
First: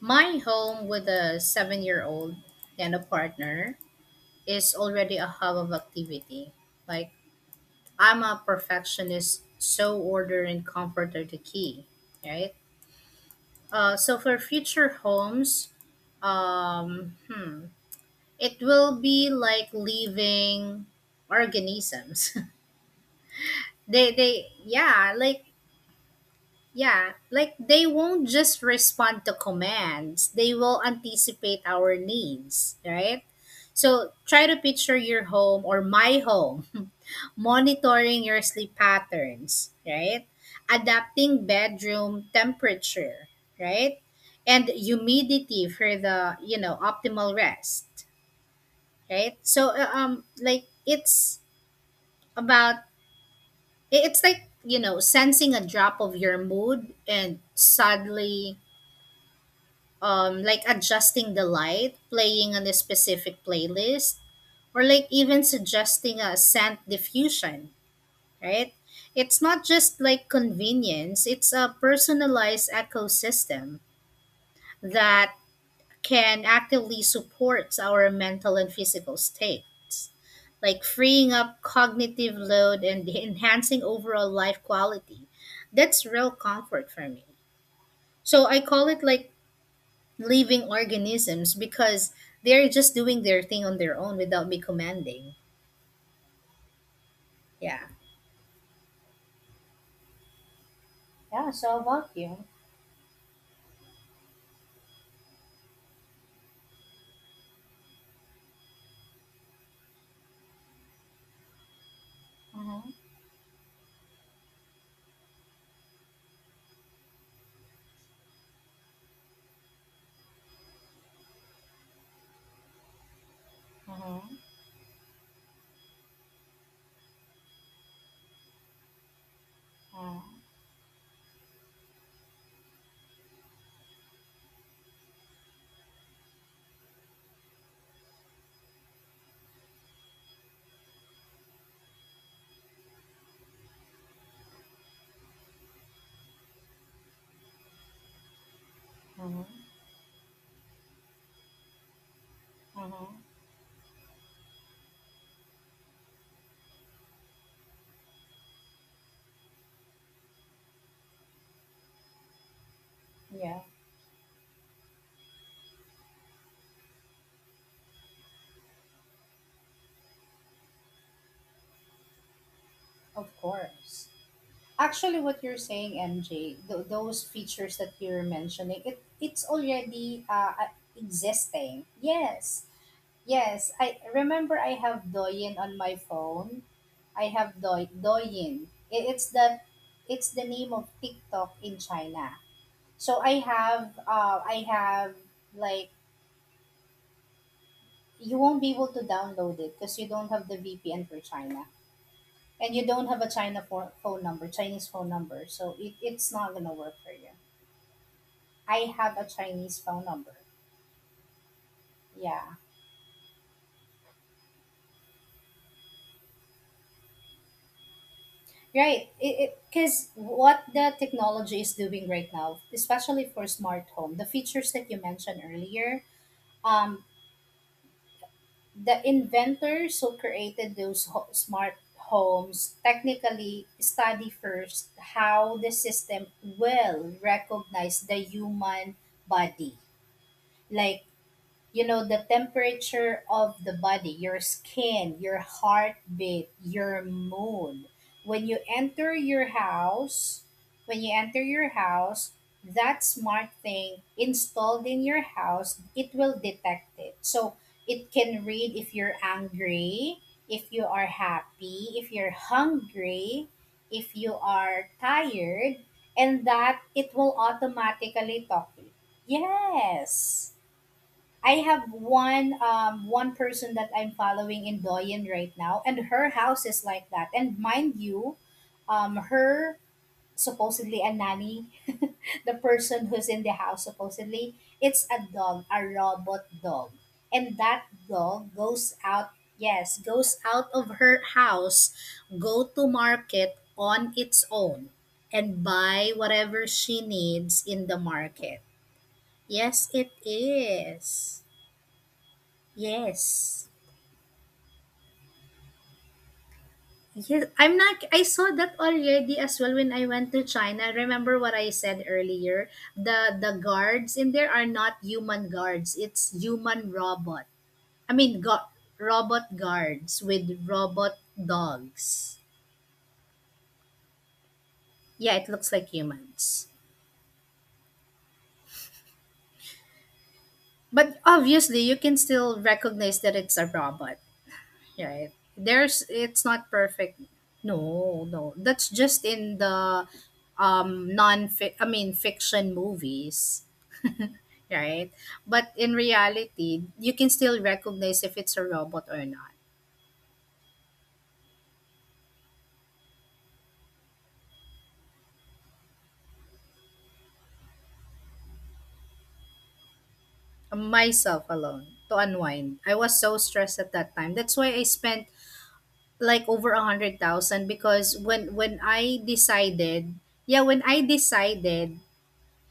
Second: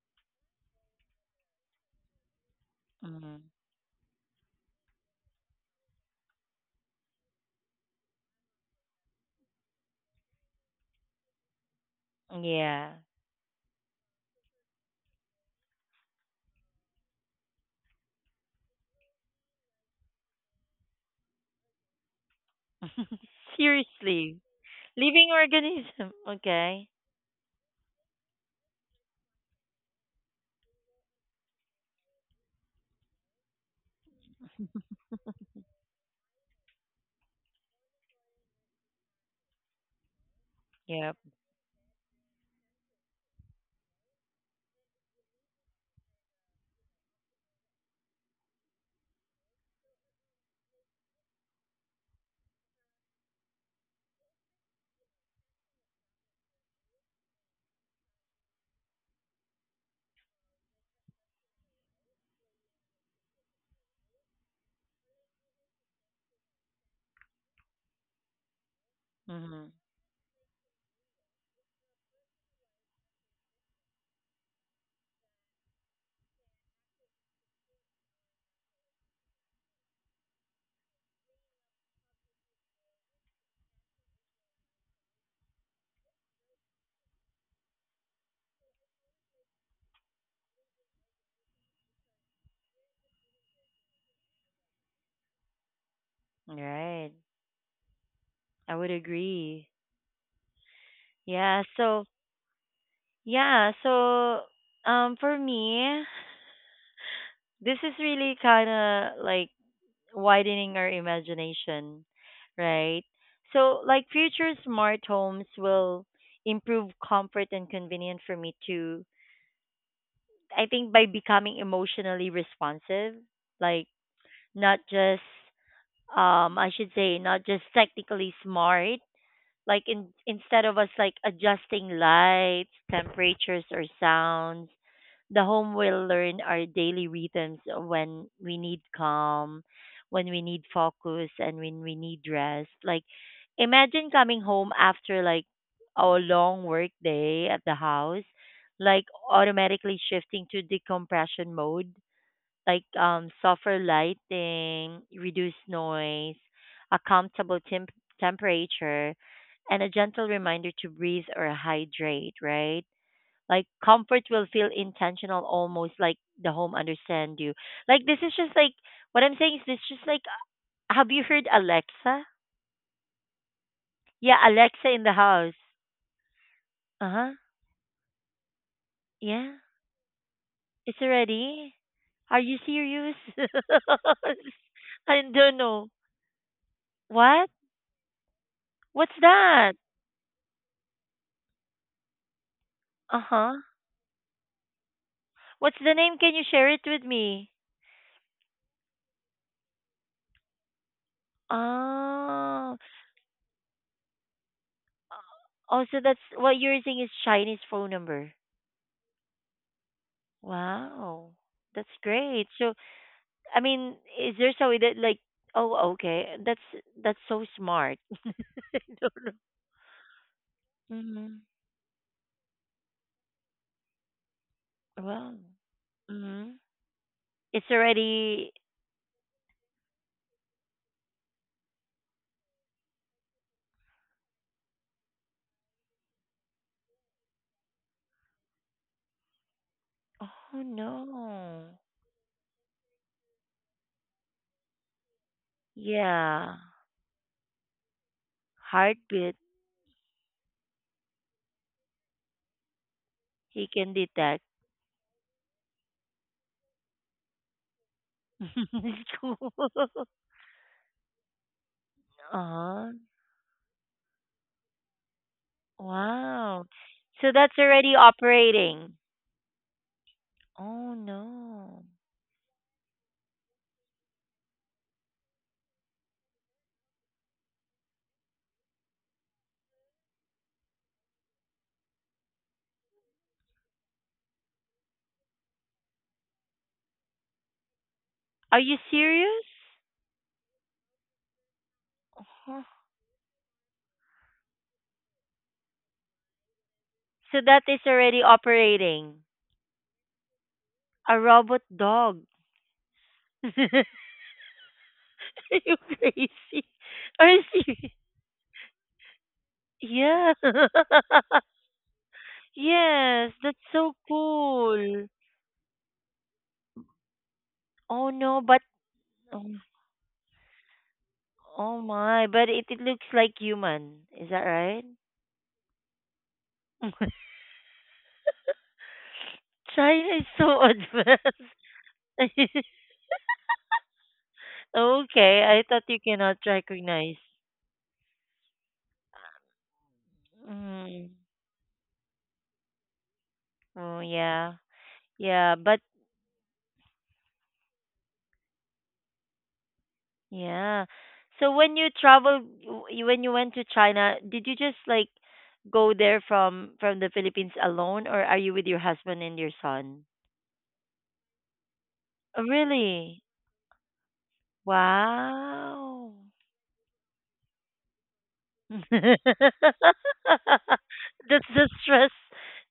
Speaker 2: My home with a seven-year-old old and a
Speaker 1: Mm,
Speaker 2: partner is already a hub of activity. Like, I'm a perfectionist, so order and comfort are the key, right?
Speaker 1: yeah.
Speaker 2: Uh, so, for future homes, um, hmm, it will be like leaving organisms. they,
Speaker 1: Seriously.
Speaker 2: they, yeah,
Speaker 1: Living
Speaker 2: like
Speaker 1: organism. Okay.
Speaker 2: yeah, like they won't just respond to commands, they will anticipate our needs, right? So try to picture your home or my home monitoring your sleep patterns, right?
Speaker 1: Yep.
Speaker 2: Adapting bedroom temperature, right? And humidity for the, you know, optimal rest, right? So uh, um like it's about it- it's like, you know, sensing a drop of your mood and suddenly um, like adjusting the light, playing on a specific playlist, or like even suggesting a scent diffusion, right? It's not
Speaker 1: Mm-hmm.
Speaker 2: just like convenience, it's a personalized ecosystem that can actively support our mental and physical states, like freeing up cognitive load and enhancing overall life quality. That's real comfort for me. So I call it like living organisms because they're just doing their thing on their own without me commanding.
Speaker 1: Right.
Speaker 2: Yeah.
Speaker 1: I would agree.
Speaker 2: Yeah.
Speaker 1: Yeah.
Speaker 2: So
Speaker 1: So,
Speaker 2: about you.
Speaker 1: yeah. So, um, for me, this is really kind of like widening our imagination, right?
Speaker 2: Mm-hmm.
Speaker 1: So, like, future smart homes will improve comfort and convenience for me too. I think by becoming emotionally responsive, like,
Speaker 2: Mm-hmm.
Speaker 1: not just um I should say not just technically smart. Like in
Speaker 2: Mm-hmm.
Speaker 1: instead of us like adjusting lights, temperatures or sounds, the home will learn our daily rhythms, when we need calm, when we need focus and when we need rest. Like imagine coming home after like a long work day at the house, like
Speaker 2: Mm-hmm.
Speaker 1: automatically shifting to decompression mode, like
Speaker 2: Mm-hmm.
Speaker 1: um, softer lighting, reduced noise, a comfortable temp- temperature, and a gentle reminder to breathe or hydrate, right?
Speaker 2: Yeah.
Speaker 1: Like comfort will feel intentional, almost like the home understand you. Like this is just like what I'm saying is this just like, have you heard Alexa?
Speaker 2: Of course.
Speaker 1: Yeah, Alexa in the
Speaker 2: Actually, what
Speaker 1: house.
Speaker 2: you're saying, M J, th- those
Speaker 1: Uh-huh.
Speaker 2: features that you're mentioning, it it's
Speaker 1: Yeah.
Speaker 2: already uh, uh,
Speaker 1: It's already.
Speaker 2: existing.
Speaker 1: Are you
Speaker 2: Yes.
Speaker 1: serious?
Speaker 2: Yes. I remember I have
Speaker 1: I don't
Speaker 2: Doyen on
Speaker 1: know.
Speaker 2: my phone. I
Speaker 1: What?
Speaker 2: have Doi Douyin. It,
Speaker 1: What's
Speaker 2: it's the
Speaker 1: that?
Speaker 2: it's the name of TikTok in China.
Speaker 1: Uh
Speaker 2: So I
Speaker 1: huh.
Speaker 2: have uh I have
Speaker 1: What's
Speaker 2: like
Speaker 1: the name? Can you share it with me?
Speaker 2: you won't be able to download it because you don't have the V P N for China and
Speaker 1: Oh,
Speaker 2: you don't have a China for, phone number, Chinese phone number. So
Speaker 1: oh,
Speaker 2: it,
Speaker 1: so that's
Speaker 2: it's not
Speaker 1: what you're
Speaker 2: gonna work
Speaker 1: using is
Speaker 2: for you.
Speaker 1: Chinese phone number.
Speaker 2: I have a Chinese phone number.
Speaker 1: Wow, that's
Speaker 2: Yeah.
Speaker 1: great. So, I mean, is there so that like, oh, okay, that's that's so smart. I
Speaker 2: Right.
Speaker 1: don't know.
Speaker 2: It because what the
Speaker 1: Mhm.
Speaker 2: technology is doing right now, especially for smart home, the features that you
Speaker 1: Well,
Speaker 2: mentioned earlier,
Speaker 1: mhm.
Speaker 2: um,
Speaker 1: It's already.
Speaker 2: the inventors who created those ho- smart homes technically study first how the system will recognize the human body,
Speaker 1: Oh
Speaker 2: like
Speaker 1: no.
Speaker 2: you know the temperature of the body, your skin, your heartbeat,
Speaker 1: Yeah,
Speaker 2: your mood, when you enter
Speaker 1: heartbeat.
Speaker 2: your house when you enter your house that smart
Speaker 1: He can
Speaker 2: thing
Speaker 1: detect.
Speaker 2: installed in your house, it will detect it. So it can read if
Speaker 1: It's
Speaker 2: you're
Speaker 1: cool.
Speaker 2: angry, if you are happy, if you're
Speaker 1: Uh-huh.
Speaker 2: hungry, if you are tired, and
Speaker 1: Wow.
Speaker 2: that it
Speaker 1: So
Speaker 2: will
Speaker 1: that's already
Speaker 2: automatically talk
Speaker 1: operating.
Speaker 2: to you. Yes,
Speaker 1: Oh
Speaker 2: I
Speaker 1: no.
Speaker 2: have one um one person that I'm following in Doyen right now, and her house is like that. And mind you, um, her supposedly a nanny, the person who's in the house supposedly, it's a dog, a robot dog, and that dog
Speaker 1: Are you
Speaker 2: goes
Speaker 1: serious?
Speaker 2: out. Yes, goes out of her house, go
Speaker 1: Huh.
Speaker 2: to market on its own, and buy whatever she
Speaker 1: So
Speaker 2: needs
Speaker 1: that is
Speaker 2: in the
Speaker 1: already
Speaker 2: market.
Speaker 1: operating.
Speaker 2: Yes, it
Speaker 1: A
Speaker 2: is.
Speaker 1: robot dog.
Speaker 2: Yes.
Speaker 1: Are you crazy? Are you
Speaker 2: Yes, I'm
Speaker 1: serious?
Speaker 2: not. I saw that already as well when I
Speaker 1: Yeah.
Speaker 2: went to China. Remember what I said earlier?
Speaker 1: Yes,
Speaker 2: The the
Speaker 1: that's so
Speaker 2: guards in there are not
Speaker 1: cool.
Speaker 2: human guards. It's human robot.
Speaker 1: Oh
Speaker 2: I
Speaker 1: no,
Speaker 2: mean,
Speaker 1: but
Speaker 2: go- robot
Speaker 1: oh,
Speaker 2: guards with robot
Speaker 1: oh my,
Speaker 2: dogs.
Speaker 1: but it, it looks like human. Is that right?
Speaker 2: Yeah, it looks like humans.
Speaker 1: China is so
Speaker 2: But
Speaker 1: advanced.
Speaker 2: obviously, you can still recognize that it's a robot, right?
Speaker 1: Okay, I thought you
Speaker 2: There's
Speaker 1: cannot
Speaker 2: it's not
Speaker 1: recognize.
Speaker 2: perfect. No, no. That's just in the
Speaker 1: Mm.
Speaker 2: um non I mean fiction movies,
Speaker 1: Oh yeah,
Speaker 2: right?
Speaker 1: yeah,
Speaker 2: But
Speaker 1: but
Speaker 2: in reality, you can still recognize if it's a robot or not.
Speaker 1: yeah. So when you traveled, w- when you went to China, did you just like go there from from the Philippines alone, or are you with your husband and your son?
Speaker 2: Myself alone to
Speaker 1: Oh,
Speaker 2: unwind. I was
Speaker 1: really?
Speaker 2: so stressed at that time. That's why I spent
Speaker 1: Wow.
Speaker 2: like over a hundred thousand because when when
Speaker 1: That's the
Speaker 2: I decided, yeah, when I decided,
Speaker 1: stress.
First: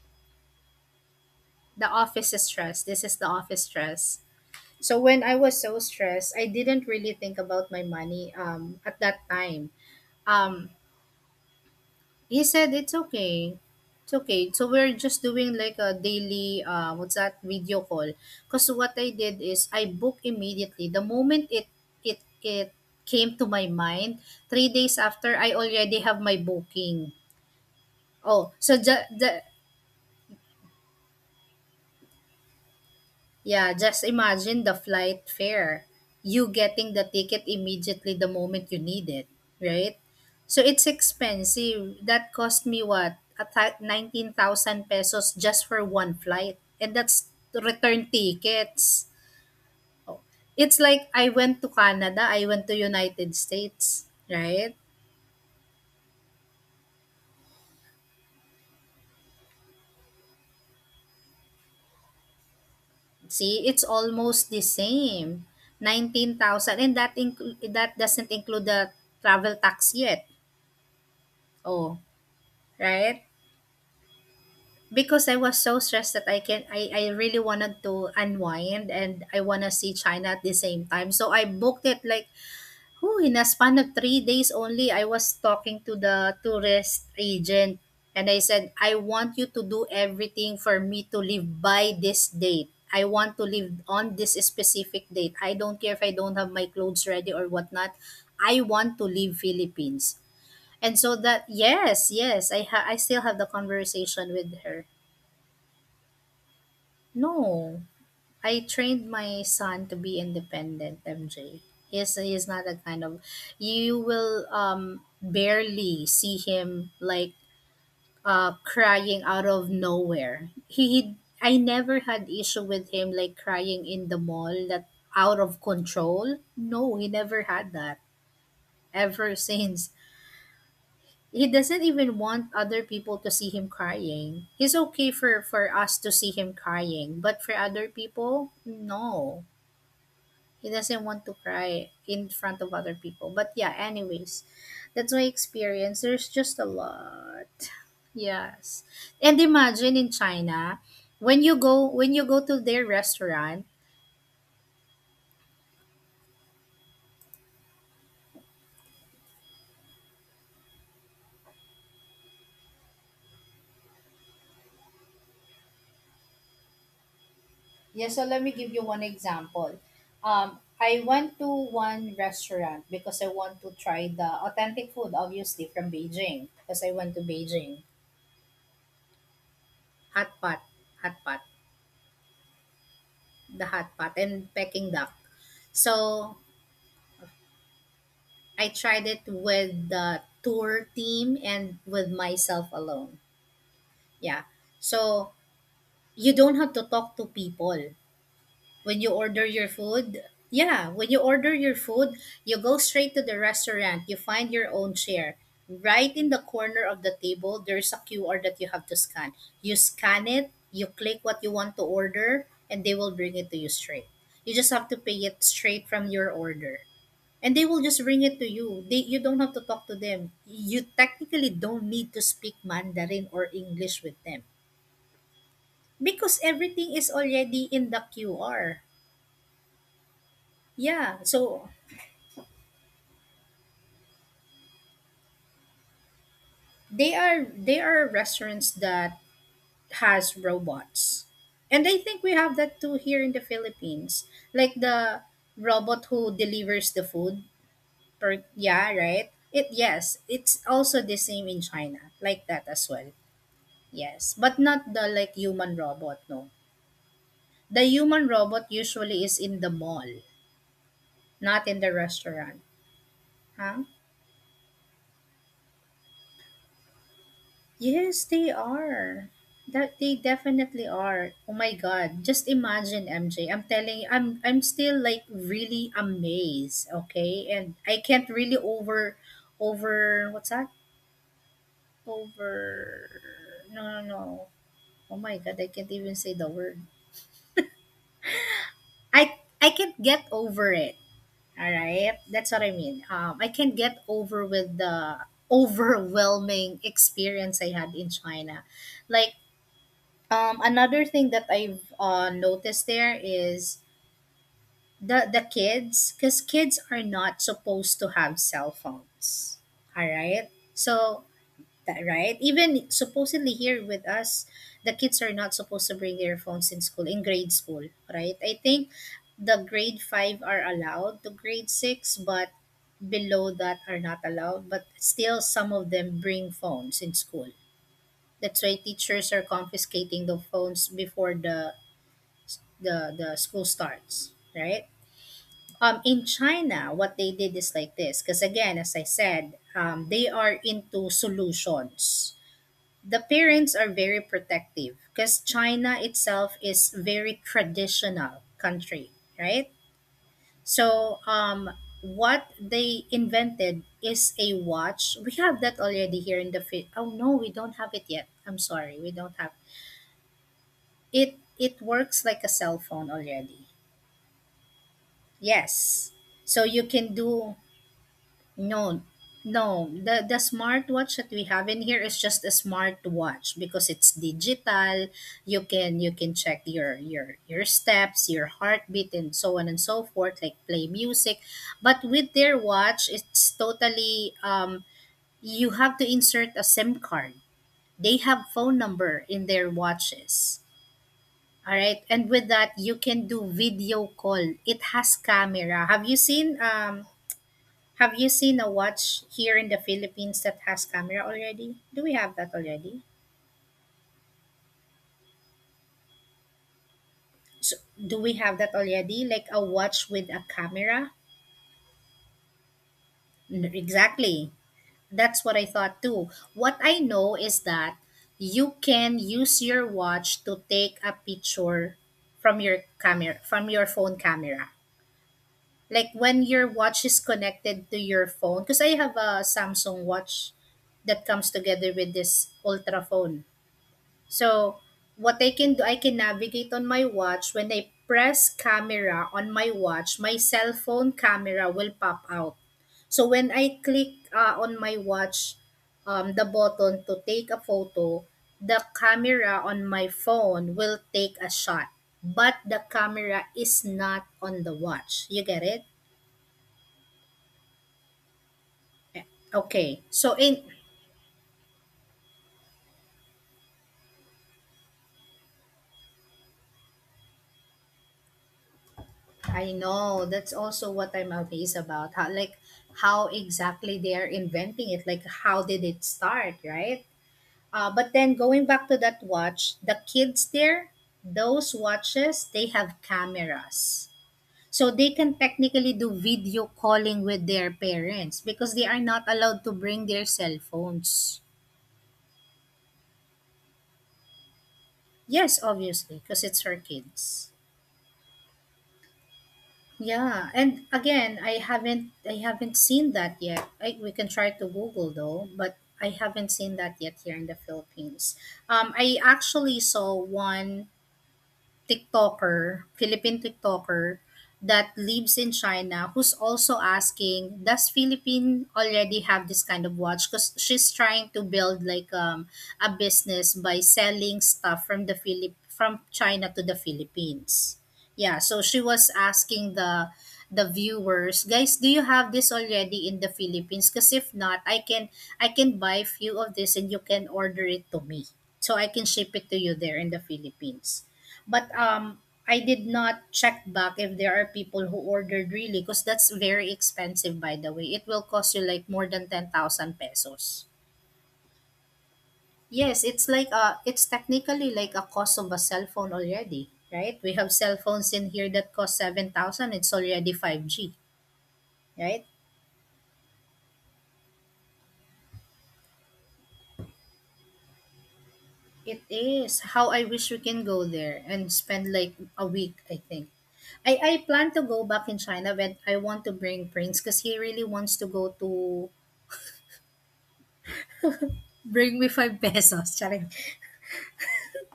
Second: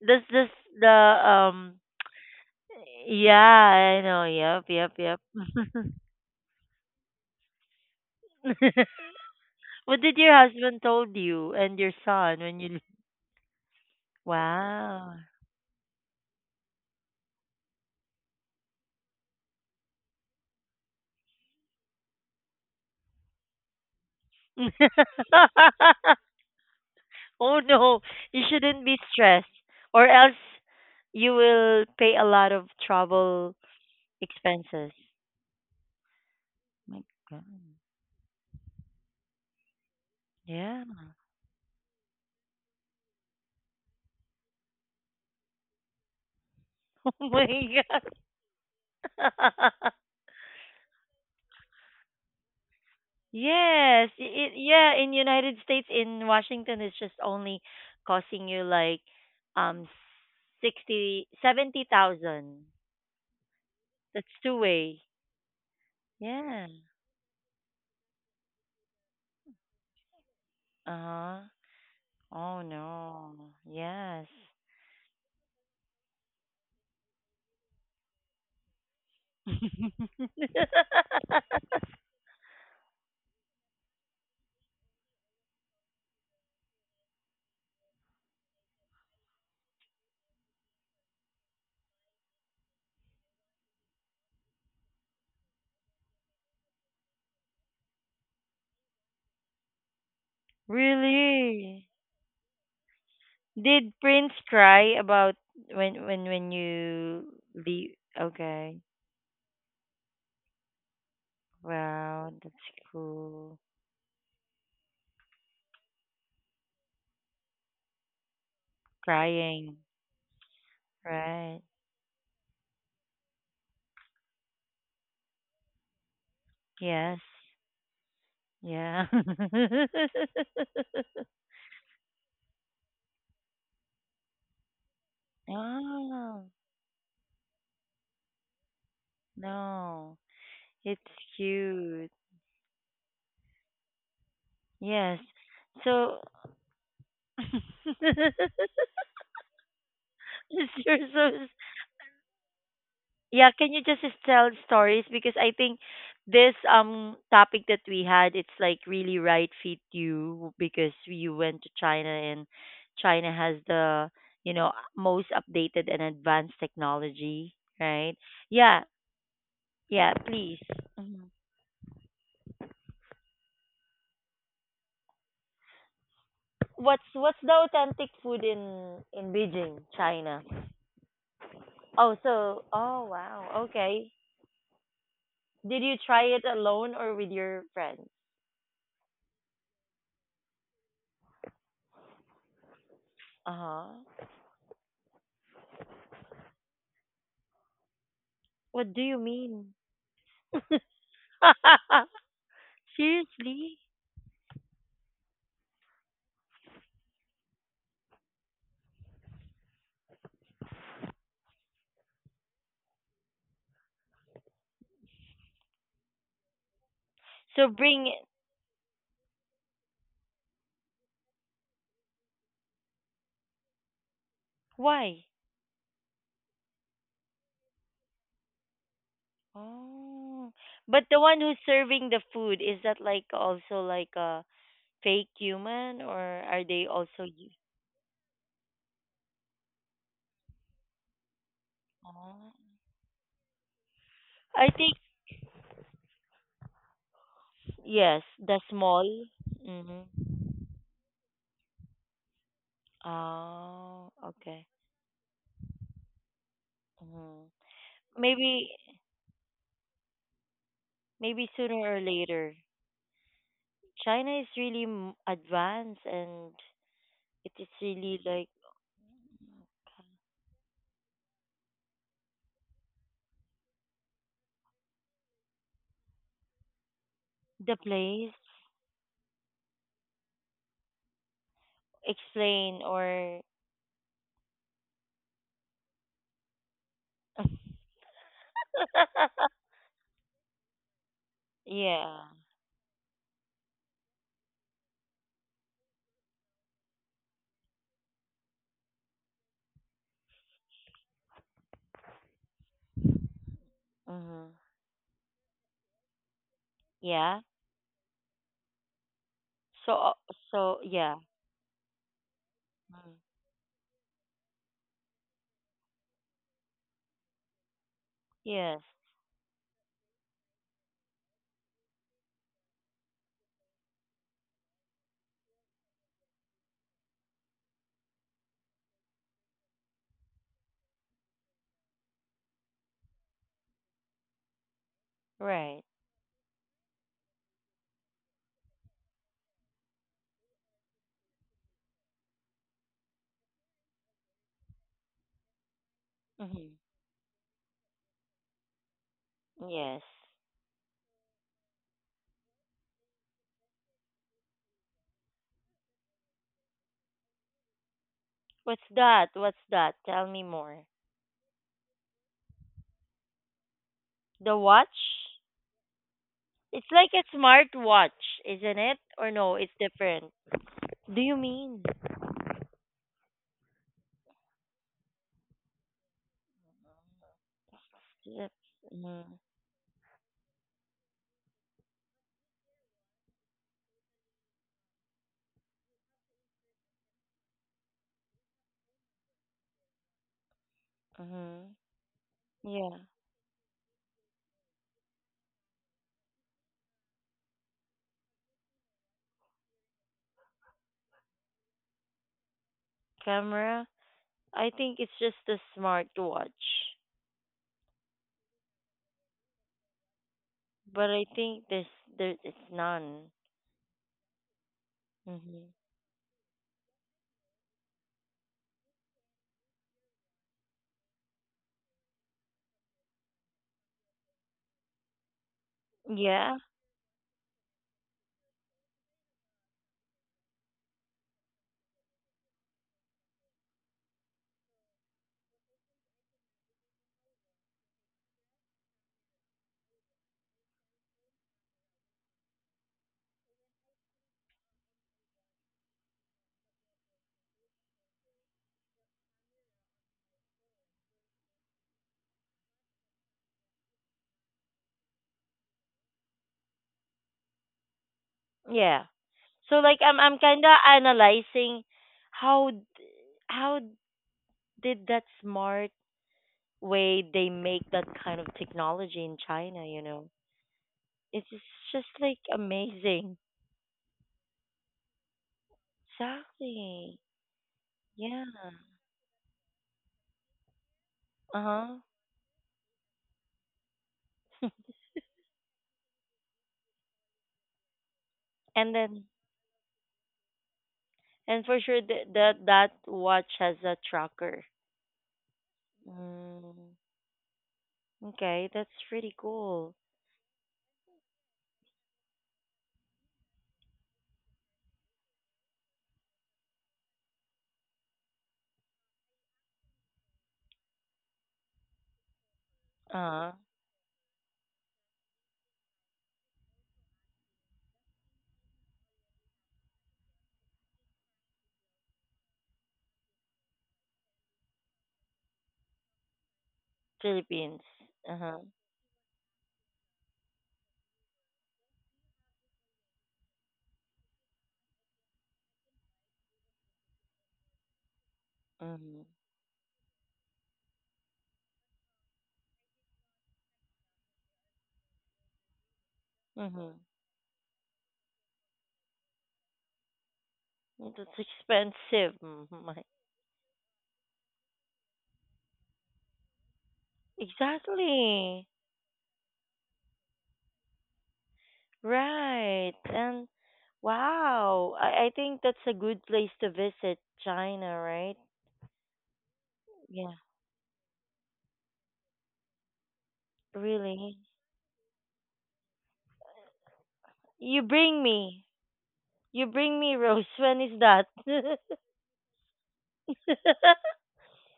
Speaker 1: That's just the um.
Speaker 2: the office is stress. This is the
Speaker 1: Yeah,
Speaker 2: office
Speaker 1: I
Speaker 2: stress.
Speaker 1: know. Yep, yep,
Speaker 2: So
Speaker 1: yep.
Speaker 2: when I was so stressed, I didn't really think about my money um at that time.
Speaker 1: What did your
Speaker 2: Um
Speaker 1: husband told you and your son
Speaker 2: He
Speaker 1: when
Speaker 2: said,
Speaker 1: you?
Speaker 2: "It's okay. It's okay." So we're
Speaker 1: Wow.
Speaker 2: just doing like a daily, uh, what's that, video call. Cause what I did is I booked immediately. The moment it, it, it came to my mind, three days after, I already have my booking.
Speaker 1: Oh no, you
Speaker 2: Oh, so
Speaker 1: shouldn't be
Speaker 2: the, the,
Speaker 1: stressed, or else you will pay a lot of travel
Speaker 2: yeah, just imagine the
Speaker 1: expenses.
Speaker 2: flight fare. You getting the
Speaker 1: My
Speaker 2: ticket
Speaker 1: God.
Speaker 2: immediately the moment you need it, right? So
Speaker 1: Yeah.
Speaker 2: it's expensive. That cost me what? A thou- nineteen thousand pesos just for one flight. And
Speaker 1: Oh
Speaker 2: that's
Speaker 1: my
Speaker 2: return
Speaker 1: God.
Speaker 2: tickets. It's like I went to Canada, I went to United States,
Speaker 1: Yes, I I
Speaker 2: right?
Speaker 1: yeah, in United States, in Washington, it's just only costing you like um sixty, seventy thousand.
Speaker 2: See, it's
Speaker 1: That's
Speaker 2: almost
Speaker 1: two
Speaker 2: the
Speaker 1: way.
Speaker 2: same.
Speaker 1: Yeah.
Speaker 2: nineteen thousand and that inclu- that doesn't include the travel tax yet.
Speaker 1: Uh-huh.
Speaker 2: Oh,
Speaker 1: Oh
Speaker 2: right?
Speaker 1: no. Yes.
Speaker 2: Because I was so stressed that I can I, I really wanted to unwind and I wanna see China at the same time. So I booked it like oh in a span of three days only. I was talking to the tourist agent and I said I want you to do everything for me to leave by this date. I want to leave on this specific date. I don't care if I don't have my clothes ready or whatnot. I want to leave Philippines. And so that
Speaker 1: Really?
Speaker 2: yes, yes, I ha- I still have the
Speaker 1: Did
Speaker 2: conversation
Speaker 1: Prince
Speaker 2: with her.
Speaker 1: cry about when when when you
Speaker 2: No,
Speaker 1: leave?
Speaker 2: I
Speaker 1: Okay.
Speaker 2: trained my son to be independent, M J. He's,
Speaker 1: Wow,
Speaker 2: he's
Speaker 1: that's
Speaker 2: not that kind of,
Speaker 1: cool.
Speaker 2: you will um barely see him like uh crying out of
Speaker 1: Crying,
Speaker 2: nowhere. He, he I
Speaker 1: right?
Speaker 2: never had issue with him like crying in the mall that out of control. No, he
Speaker 1: Yes.
Speaker 2: never had that
Speaker 1: Yeah.
Speaker 2: ever since. He doesn't even want other people to see him crying. He's okay for for us to see
Speaker 1: Oh,
Speaker 2: him crying, but for other people, no.
Speaker 1: no.
Speaker 2: He
Speaker 1: It's
Speaker 2: doesn't want to cry
Speaker 1: cute.
Speaker 2: in front of other people. But yeah, anyways, that's
Speaker 1: Yes.
Speaker 2: my experience.
Speaker 1: So,
Speaker 2: There's just a lot. Yes. And imagine in China,
Speaker 1: you're so
Speaker 2: when you go when you go to their
Speaker 1: yeah,
Speaker 2: restaurant.
Speaker 1: can you just tell stories because I think this um topic that we had, it's like really right fit you because you went to China and China has the, you know, most updated and advanced technology,
Speaker 2: Yeah,
Speaker 1: right?
Speaker 2: so let me give
Speaker 1: Yeah,
Speaker 2: you one example.
Speaker 1: yeah, please.
Speaker 2: Um I
Speaker 1: Mhm.
Speaker 2: went to one restaurant because I want to try the authentic food, obviously from Beijing. Because I
Speaker 1: What's
Speaker 2: went to
Speaker 1: what's the
Speaker 2: Beijing,
Speaker 1: authentic food in in Beijing,
Speaker 2: hot
Speaker 1: China?
Speaker 2: pot, hot pot,
Speaker 1: Oh, so oh wow,
Speaker 2: the hot
Speaker 1: okay.
Speaker 2: pot, and Peking duck.
Speaker 1: Did you try
Speaker 2: So
Speaker 1: it alone or with your friends?
Speaker 2: I tried it with the tour team and with myself alone.
Speaker 1: Uh huh.
Speaker 2: Yeah. So you don't have to talk to people
Speaker 1: What do
Speaker 2: when you
Speaker 1: you
Speaker 2: order your
Speaker 1: mean?
Speaker 2: food. Yeah, when you order your food, you go straight to the
Speaker 1: Seriously?
Speaker 2: restaurant. You find your own chair. Right in the corner of the table, there's a Q R that you have to scan. You scan it, you click what you want to order, and they will bring it to you straight. You just have to pay it straight from your order, and they
Speaker 1: So
Speaker 2: will just
Speaker 1: bring
Speaker 2: bring
Speaker 1: it.
Speaker 2: it to you. They You don't have to talk to them. You technically don't need to speak Mandarin or English with them
Speaker 1: Why?
Speaker 2: because everything is already in the QR.
Speaker 1: Oh, but
Speaker 2: Yeah,
Speaker 1: the one who's
Speaker 2: so
Speaker 1: serving the food is that like also like a fake human or are they
Speaker 2: they
Speaker 1: also
Speaker 2: are
Speaker 1: you?
Speaker 2: they are restaurants that has robots, and I think we
Speaker 1: Oh.
Speaker 2: have that too here in the Philippines,
Speaker 1: I
Speaker 2: like
Speaker 1: think
Speaker 2: the robot who delivers the food.
Speaker 1: yes,
Speaker 2: Per
Speaker 1: the
Speaker 2: Yeah,
Speaker 1: small.
Speaker 2: right, it
Speaker 1: Mhm.
Speaker 2: yes, it's also the same in China, like that as well.
Speaker 1: Oh,
Speaker 2: Yes, but
Speaker 1: okay.
Speaker 2: not the like human robot, no.
Speaker 1: Mhm.
Speaker 2: The human
Speaker 1: Maybe
Speaker 2: robot usually is in the mall,
Speaker 1: maybe
Speaker 2: not
Speaker 1: sooner
Speaker 2: in the
Speaker 1: or later.
Speaker 2: restaurant. Huh?
Speaker 1: China is really m- advanced and it is really
Speaker 2: Yes,
Speaker 1: like
Speaker 2: they are. That they definitely are. Oh my god. Just imagine, M J. I'm telling you, I'm I'm still like really amazed, okay?
Speaker 1: the
Speaker 2: And I can't
Speaker 1: place,
Speaker 2: really over over what's that?
Speaker 1: explain
Speaker 2: Over.
Speaker 1: or
Speaker 2: No, no, no. Oh my god, I can't even say the word. I I can't get over it. All right,
Speaker 1: Yeah.
Speaker 2: that's what I mean. Um, I can't get over with the overwhelming experience I had in China. Like um, another thing that I've uh, noticed there is
Speaker 1: Mm-hmm.
Speaker 2: the the kids, because kids are
Speaker 1: Yeah.
Speaker 2: not supposed to have cell phones.
Speaker 1: So,
Speaker 2: All
Speaker 1: uh,
Speaker 2: right,
Speaker 1: so yeah.
Speaker 2: so that, right, even
Speaker 1: Mm.
Speaker 2: supposedly here with us, the kids are not supposed to bring their phones in school, in grade school, right? I
Speaker 1: Yes.
Speaker 2: think the grade five are allowed to, grade six, but below that are not allowed. But still some of them bring phones in school. That's why teachers are confiscating the phones before the the, the school starts, right?
Speaker 1: Right.
Speaker 2: Um in China, what they did is like this, because again, as I said, um, they are into solutions. The parents are very protective because China itself
Speaker 1: Mm-hmm.
Speaker 2: is very traditional country, right?
Speaker 1: Yes.
Speaker 2: So um what they invented is a watch. We have that already here in the Phil- Oh no, we don't have it yet. I'm
Speaker 1: What's
Speaker 2: sorry, we
Speaker 1: that?
Speaker 2: don't have
Speaker 1: What's that? Tell me more.
Speaker 2: it. It works like a cell phone already.
Speaker 1: The watch?
Speaker 2: Yes. So
Speaker 1: It's
Speaker 2: you
Speaker 1: like
Speaker 2: can
Speaker 1: a
Speaker 2: do.
Speaker 1: smart watch, isn't it?
Speaker 2: No,
Speaker 1: Or no, it's
Speaker 2: no.
Speaker 1: different.
Speaker 2: The the smartwatch
Speaker 1: Do
Speaker 2: that
Speaker 1: you
Speaker 2: we have
Speaker 1: mean?
Speaker 2: in here is just a smartwatch because it's digital. You can you can check your your your steps, your
Speaker 1: Yep.
Speaker 2: heartbeat,
Speaker 1: Mm-hmm.
Speaker 2: and so on and so forth, like play music, but with their watch, it's totally um. You have to insert a SIM card. They have phone number in their watches.
Speaker 1: Mm-hmm.
Speaker 2: All right, and with that,
Speaker 1: Yeah.
Speaker 2: you can do video call. It has camera. Have you seen um? Have you seen a watch here in the Philippines that has camera already? Do we have that already?
Speaker 1: Camera? I think it's just a smart watch.
Speaker 2: So, do we have that already? Like a watch with a
Speaker 1: But
Speaker 2: camera?
Speaker 1: I think there's there it's none.
Speaker 2: N- Exactly. That's what I
Speaker 1: Mm.
Speaker 2: thought too. What I know is that you can use your watch to take a picture from your camera, from your phone camera, like when
Speaker 1: Yeah.
Speaker 2: your watch is connected to your phone, because I have a Samsung watch that comes together with this ultra phone. So, what I can do, I can navigate on my watch. When I press camera on my watch, my cell phone camera will pop out. So, when I click uh, on my watch, um, the button to take a photo, the camera on my phone will take a shot. But the camera is not on the watch. You get it?
Speaker 1: Yeah. So like
Speaker 2: Okay.
Speaker 1: I'm I'm
Speaker 2: So,
Speaker 1: kind
Speaker 2: in
Speaker 1: of analyzing how d- how did that smart way they make that kind of technology in
Speaker 2: I
Speaker 1: China, you know.
Speaker 2: know. That's also what I'm
Speaker 1: It's just,
Speaker 2: amazed
Speaker 1: just
Speaker 2: about. How,
Speaker 1: like
Speaker 2: like how
Speaker 1: amazing.
Speaker 2: exactly they are inventing it. Like how did it start, right?
Speaker 1: Exactly.
Speaker 2: Uh, but then
Speaker 1: Yeah.
Speaker 2: going back to that watch, the kids there, those
Speaker 1: Uh-huh.
Speaker 2: watches, they have cameras. So they can technically do video calling with their parents because they
Speaker 1: And
Speaker 2: are
Speaker 1: then,
Speaker 2: not allowed to bring their cell phones.
Speaker 1: and for sure that that that watch has a tracker.
Speaker 2: Yes, obviously, because it's her
Speaker 1: Mm,
Speaker 2: kids.
Speaker 1: okay, that's pretty cool.
Speaker 2: Yeah, and again, I haven't I haven't seen that yet. I, we can try to Google though, but I haven't seen that yet here in the Philippines. Um, I actually saw one TikToker, Philippine
Speaker 1: Uh-huh.
Speaker 2: TikToker that lives in China, who's also asking, does Philippine already have this kind of watch? Because she's trying to build like um, a business by selling stuff from the Philip from China to the Philippines.
Speaker 1: Philippines.
Speaker 2: Yeah,
Speaker 1: Uh-huh.
Speaker 2: so she was asking the the viewers, guys, do you have this already in the Philippines? Because if not, I can I can buy few of this and you can order it to me, so I can
Speaker 1: Mhm.
Speaker 2: ship it to you there in the Philippines. But um, I did not check back if there are people who ordered really, because that's very
Speaker 1: Mhm.
Speaker 2: expensive, by the way. It will cost you, like, more than ten thousand pesos.
Speaker 1: That's expensive. Mm, my,
Speaker 2: Yes, it's like a it's technically like a cost of a cellphone already, right? We have cell phones in here
Speaker 1: exactly.
Speaker 2: that cost seven thousand. It's already five g, right?
Speaker 1: Right. And wow, I, I think that's a good place to visit, China, right?
Speaker 2: It is. How I wish
Speaker 1: Yeah,
Speaker 2: we can go there and spend like a week, I think. I, I
Speaker 1: really.
Speaker 2: plan to go back in China when I want to bring Prince, because he really
Speaker 1: You
Speaker 2: wants to
Speaker 1: bring
Speaker 2: go
Speaker 1: me.
Speaker 2: to.
Speaker 1: You bring me, Rose. When is that?
Speaker 2: Bring me five pesos. Charing.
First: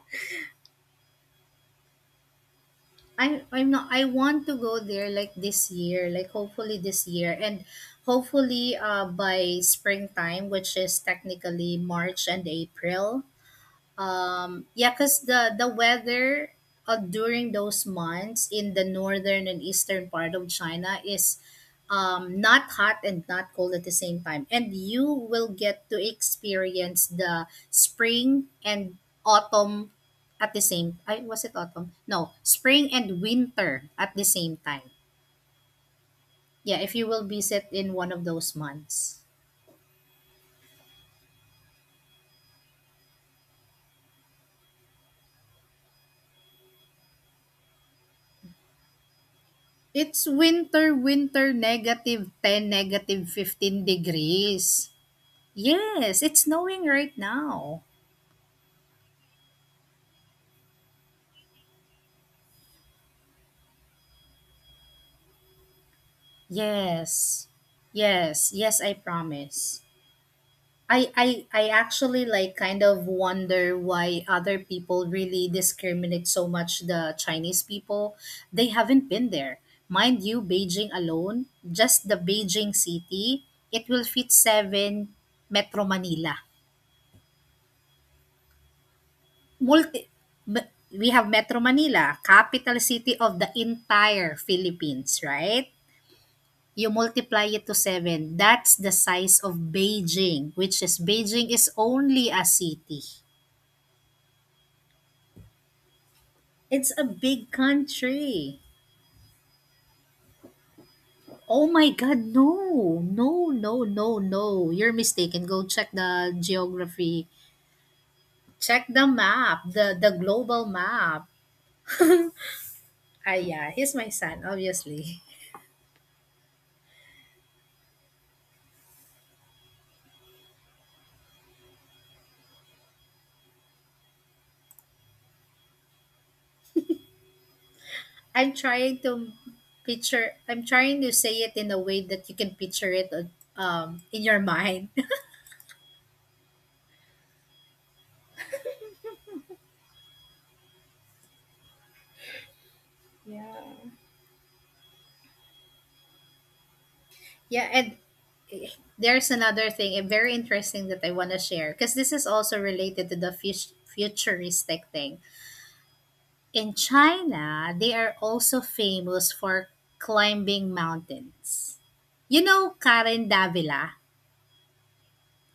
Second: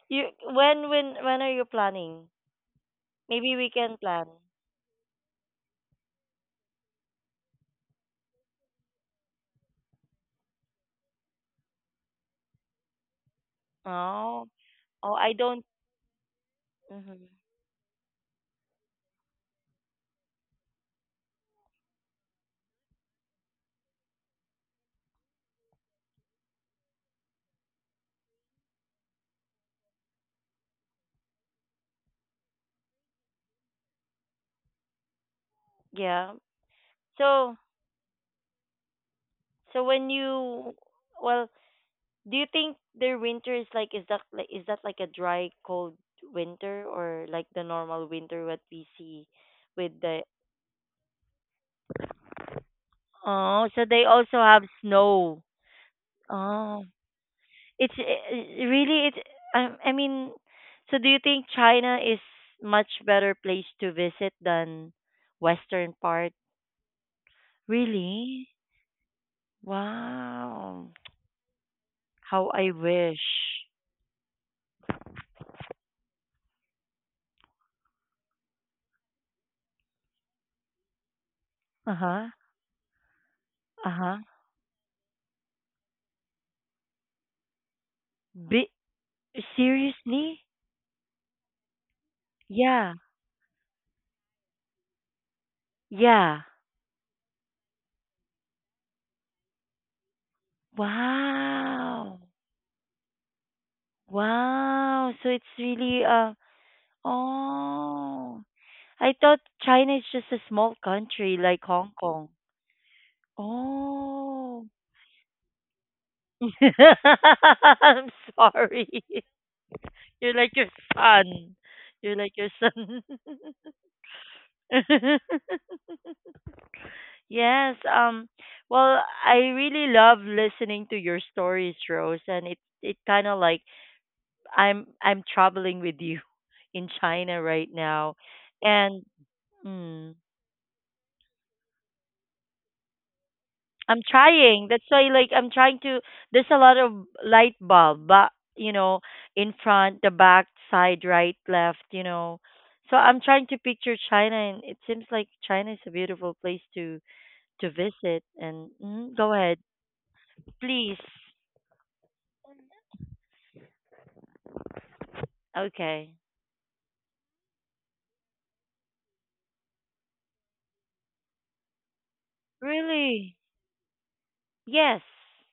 Speaker 1: You when when when are you planning?
Speaker 2: I
Speaker 1: Maybe
Speaker 2: I'm
Speaker 1: we
Speaker 2: not
Speaker 1: can
Speaker 2: I
Speaker 1: plan.
Speaker 2: want to go there like this year, like hopefully this year. And hopefully uh by springtime, which is technically March and April.
Speaker 1: Oh,
Speaker 2: Um, yeah,
Speaker 1: oh,
Speaker 2: because
Speaker 1: I
Speaker 2: the
Speaker 1: don't.
Speaker 2: the weather uh,
Speaker 1: Hmm.
Speaker 2: during those months in the northern and eastern part of China is um, not hot and not cold at the same time, and you will get to experience the spring and autumn at the same. I, was it autumn? No, spring and winter at the same time.
Speaker 1: Yeah.
Speaker 2: Yeah, if you will
Speaker 1: So
Speaker 2: visit in one of those months.
Speaker 1: so when you well, do you think their winter is like, is that like, is that like a dry cold winter or like the normal winter what we see with the,
Speaker 2: It's winter, winter, negative ten, negative
Speaker 1: oh,
Speaker 2: fifteen
Speaker 1: so they also have
Speaker 2: degrees.
Speaker 1: snow.
Speaker 2: Yes, it's snowing
Speaker 1: Oh.
Speaker 2: right now.
Speaker 1: It's uh, really it's I, I mean so do you think China is much better place to visit than western part?
Speaker 2: Yes. Yes,
Speaker 1: Really?
Speaker 2: yes, I promise.
Speaker 1: Wow.
Speaker 2: I I I actually
Speaker 1: How
Speaker 2: like
Speaker 1: I
Speaker 2: kind of
Speaker 1: wish.
Speaker 2: wonder why other people really discriminate so much the Chinese people. They haven't been there. Mind you, Beijing alone, just the
Speaker 1: Uh-huh.
Speaker 2: Beijing city, it will
Speaker 1: Uh-huh.
Speaker 2: fit seven Metro Manila.
Speaker 1: Be-
Speaker 2: Multi
Speaker 1: seriously?
Speaker 2: m- we have Metro Manila, capital
Speaker 1: Yeah.
Speaker 2: city of the entire Philippines, right?
Speaker 1: Yeah.
Speaker 2: You multiply it to seven. That's the size of Beijing, which is Beijing is
Speaker 1: Wow.
Speaker 2: only a city.
Speaker 1: Wow. So it's really uh
Speaker 2: It's a big
Speaker 1: oh.
Speaker 2: country.
Speaker 1: I thought China is just a small country like
Speaker 2: Oh my
Speaker 1: Hong
Speaker 2: God,
Speaker 1: Kong.
Speaker 2: no, no, no, no,
Speaker 1: Oh.
Speaker 2: no. You're mistaken. Go check the geography.
Speaker 1: I'm
Speaker 2: Check
Speaker 1: sorry.
Speaker 2: the map, the, the
Speaker 1: You're like
Speaker 2: global
Speaker 1: your
Speaker 2: map.
Speaker 1: son. You're like your son.
Speaker 2: Ah, yeah, he's my son, obviously.
Speaker 1: Yes, um well, I really love listening to your stories, Rose, and it it kind of like I'm I'm traveling with you in China right now,
Speaker 2: I'm trying
Speaker 1: and
Speaker 2: to
Speaker 1: mm,
Speaker 2: picture, I'm trying to say it in a way that you can picture it uh,
Speaker 1: I'm
Speaker 2: um, in your
Speaker 1: trying. That's
Speaker 2: mind.
Speaker 1: why, like, I'm trying to. There's a lot of light bulb, but you know, in front, the back, side, right, left. You know, so I'm trying to
Speaker 2: Yeah.
Speaker 1: picture China, and it seems like China is a beautiful place to
Speaker 2: Yeah,
Speaker 1: to
Speaker 2: and
Speaker 1: visit. And mm,
Speaker 2: there's
Speaker 1: go ahead,
Speaker 2: another thing, eh, very interesting,
Speaker 1: please.
Speaker 2: that I want to share because this is also related to the fut- futuristic thing.
Speaker 1: Okay.
Speaker 2: In China, they are also famous for climbing mountains. You know Karen
Speaker 1: Really?
Speaker 2: Davila,
Speaker 1: Yes.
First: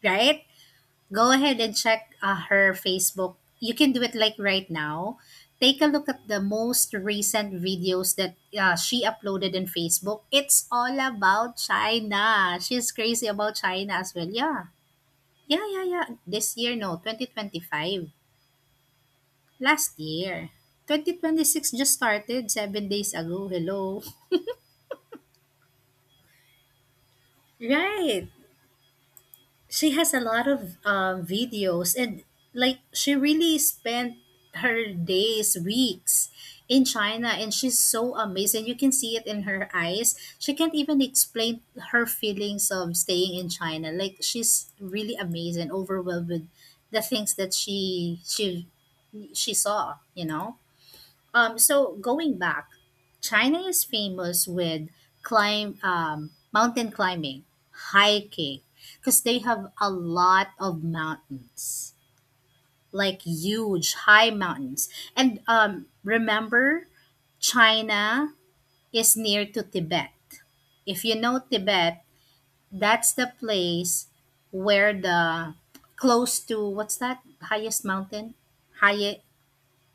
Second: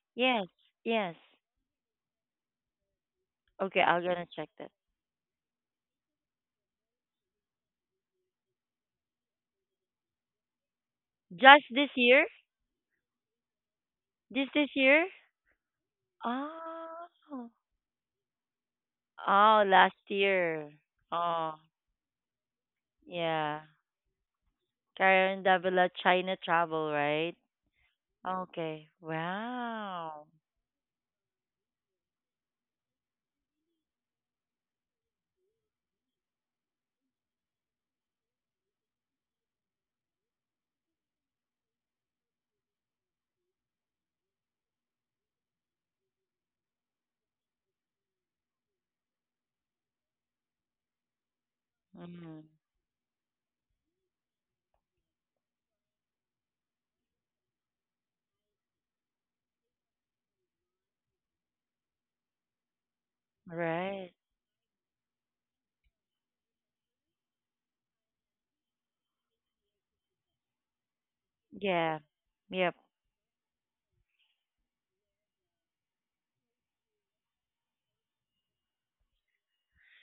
Speaker 2: right?
Speaker 1: Yes. Yes.
Speaker 2: Go ahead and check uh, her Facebook. You
Speaker 1: Okay,
Speaker 2: can
Speaker 1: I'm
Speaker 2: do it
Speaker 1: gonna
Speaker 2: like
Speaker 1: check
Speaker 2: right
Speaker 1: that.
Speaker 2: now. Take a look at the most recent videos that uh, she uploaded in Facebook. It's all about
Speaker 1: Just this year?
Speaker 2: China. She's crazy about China as well.
Speaker 1: This this
Speaker 2: Yeah.
Speaker 1: year?
Speaker 2: Yeah, yeah, yeah.
Speaker 1: Oh.
Speaker 2: This year, no, twenty twenty-five.
Speaker 1: Oh, last
Speaker 2: Last year.
Speaker 1: year. Oh,
Speaker 2: twenty twenty-six just started seven days ago.
Speaker 1: yeah.
Speaker 2: Hello.
Speaker 1: Karen Davila China travel, right?
Speaker 2: Right.
Speaker 1: Okay.
Speaker 2: She has a
Speaker 1: Wow.
Speaker 2: lot of um, videos, and like she really spent her days, weeks in China, and she's so amazing. You can see it in her eyes. She can't even explain her feelings of staying in China. Like she's really amazed and overwhelmed with the things that she she she saw, you know? Um, so
Speaker 1: Mm.
Speaker 2: going back, China is famous with climb um, mountain climbing, hiking, because they have a lot of mountains, like huge
Speaker 1: Right.
Speaker 2: high mountains. And um, remember, China is near to Tibet. If you know
Speaker 1: Yeah.
Speaker 2: Tibet,
Speaker 1: Yep.
Speaker 2: that's the place where the close to what's that highest mountain? High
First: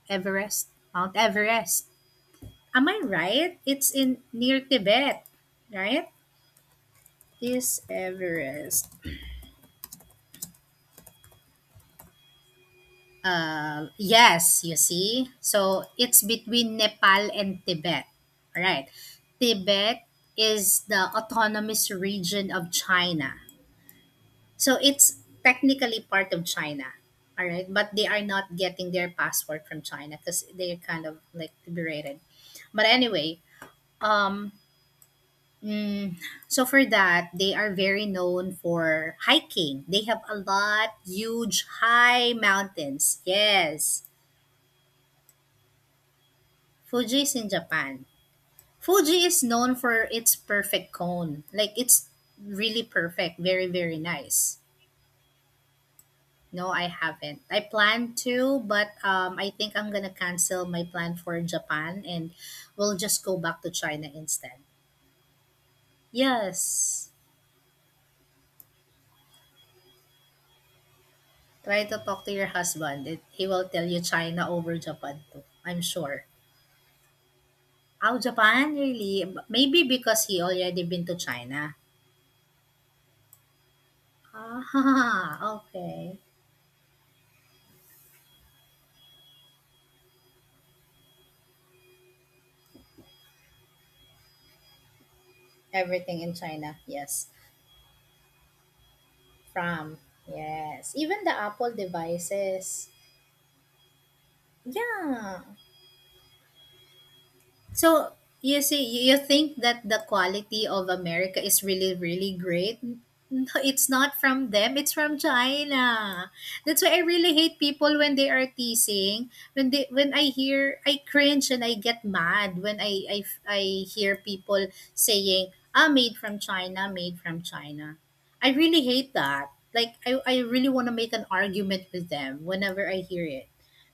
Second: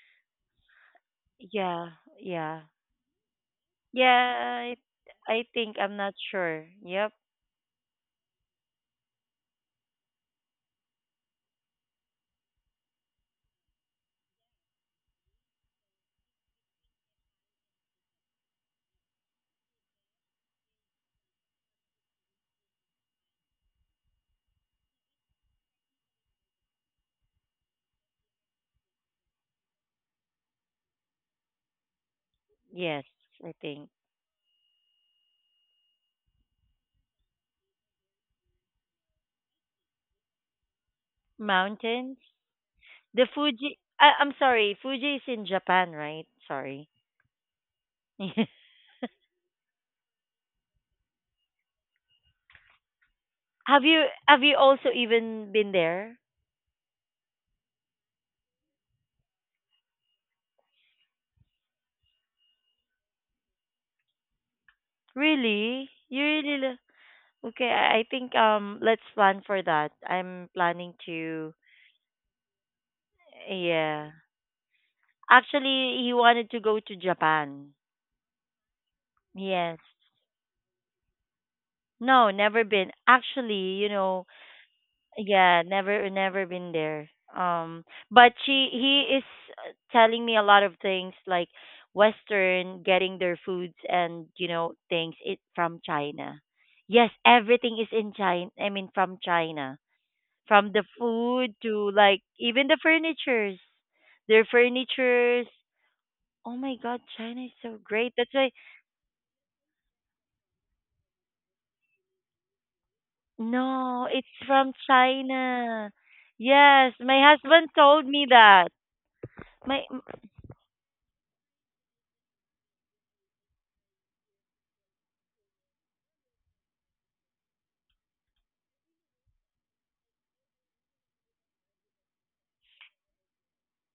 Speaker 2: Everest, Mount Everest.
Speaker 1: Yeah. Yeah.
Speaker 2: Am I right? It's
Speaker 1: Yeah,
Speaker 2: in near
Speaker 1: I,
Speaker 2: Tibet,
Speaker 1: I think I'm
Speaker 2: right?
Speaker 1: not sure. Yep.
Speaker 2: Is Everest. Uh, yes, you see. So it's between Nepal and Tibet. All right. Tibet is the autonomous region of China, so it's technically part of China. All right. But they are not getting their passport from China because they're kind of like liberated. But
Speaker 1: Yes,
Speaker 2: anyway,
Speaker 1: I think.
Speaker 2: um, Mm, so for that, they are very known for hiking. They have a lot huge
Speaker 1: Mountains?
Speaker 2: high mountains.
Speaker 1: The Fuji
Speaker 2: Yes.
Speaker 1: I, I'm sorry, Fuji is in Japan, right? Sorry.
Speaker 2: Fuji is in Japan.
Speaker 1: have
Speaker 2: Fuji is known for its perfect cone. Like it's really perfect, very very
Speaker 1: you, have
Speaker 2: nice.
Speaker 1: you also even been there?
Speaker 2: No, I haven't. I plan to, but um I think I'm going to cancel my plan for Japan and we'll just go back to China instead.
Speaker 1: Really? You really lo-
Speaker 2: Yes.
Speaker 1: okay, I I think um let's plan for that. I'm planning to
Speaker 2: Try to talk to your husband. It, he will tell you
Speaker 1: yeah.
Speaker 2: China over Japan too. I'm
Speaker 1: Actually, he
Speaker 2: sure.
Speaker 1: wanted to go to Japan.
Speaker 2: Oh, Japan? Really? B- Maybe
Speaker 1: Yes.
Speaker 2: because he already been to China.
Speaker 1: No, never been. Actually, you know,
Speaker 2: Ah,
Speaker 1: yeah, never
Speaker 2: okay.
Speaker 1: never been there. Um but she he is uh, telling me a lot of things like western getting their foods and you know things it from
Speaker 2: Everything in
Speaker 1: China.
Speaker 2: China.
Speaker 1: Yes,
Speaker 2: Yes.
Speaker 1: everything is in China. I mean from China.
Speaker 2: From.
Speaker 1: From the
Speaker 2: Yes. Even the
Speaker 1: food
Speaker 2: Apple
Speaker 1: to like even the
Speaker 2: devices.
Speaker 1: furnitures. Their
Speaker 2: Yeah.
Speaker 1: furnitures. Oh my god, China is so
Speaker 2: So
Speaker 1: great. That's why
Speaker 2: you see, you you think that the quality of America is really, really great. No, it's
Speaker 1: no,
Speaker 2: not
Speaker 1: it's
Speaker 2: from
Speaker 1: from
Speaker 2: them. It's from China.
Speaker 1: China.
Speaker 2: That's
Speaker 1: Yes,
Speaker 2: why I
Speaker 1: my
Speaker 2: really hate
Speaker 1: husband
Speaker 2: people
Speaker 1: told
Speaker 2: when
Speaker 1: me
Speaker 2: they are
Speaker 1: that.
Speaker 2: teasing. When
Speaker 1: My
Speaker 2: they,
Speaker 1: m-
Speaker 2: when I hear, I cringe and I get mad when I, I, I hear people saying, "Ah, made from China, made from China." I really hate that. Like I, I really want to make an argument with them whenever I hear it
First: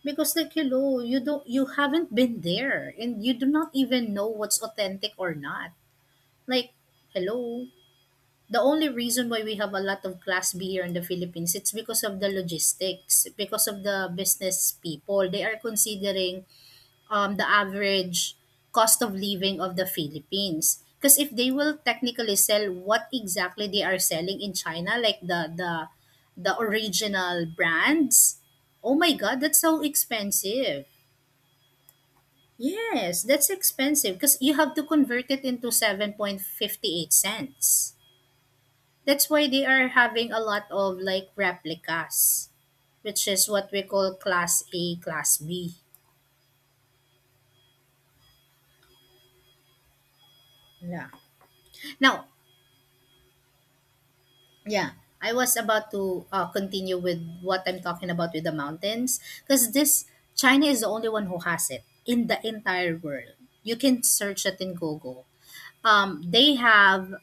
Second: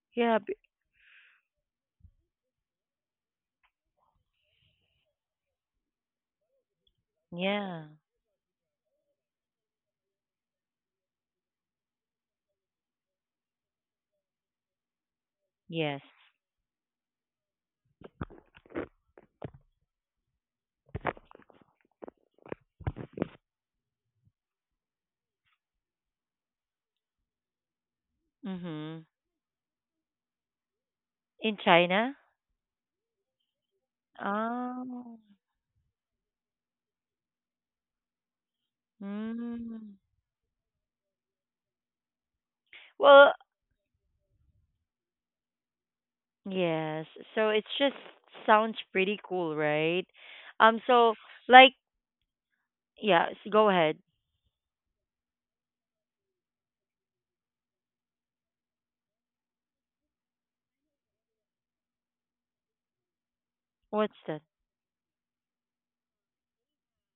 Speaker 2: because
Speaker 1: yeah, b-
Speaker 2: like you know you don't you haven't been there and you do not even know what's authentic or not, like hello.
Speaker 1: yeah.
Speaker 2: The only reason why we have a lot of class B here in the Philippines, it's because of the logistics, because of the business people. They are
Speaker 1: Yes.
Speaker 2: considering um the average cost of living of the Philippines, because if they will technically sell what exactly they are selling in China, like the the the original brands, oh
Speaker 1: Mhm.
Speaker 2: my god, that's so expensive.
Speaker 1: In China?
Speaker 2: Yes, that's expensive because you have to
Speaker 1: Oh.
Speaker 2: convert it into seven point five eight cents. That's why they are
Speaker 1: Mm.
Speaker 2: having a lot of like replicas, which
Speaker 1: Well,
Speaker 2: is what we call class A, class B.
Speaker 1: yes. So it's just sounds pretty cool, right? Um
Speaker 2: Yeah.
Speaker 1: so like
Speaker 2: Now,
Speaker 1: yeah, s- go ahead.
Speaker 2: yeah, I was about to uh, continue with what I'm talking about with the mountains, because this China is the only one who has it in the entire world. You can
Speaker 1: What's
Speaker 2: search
Speaker 1: that?
Speaker 2: it in Google. Um, they have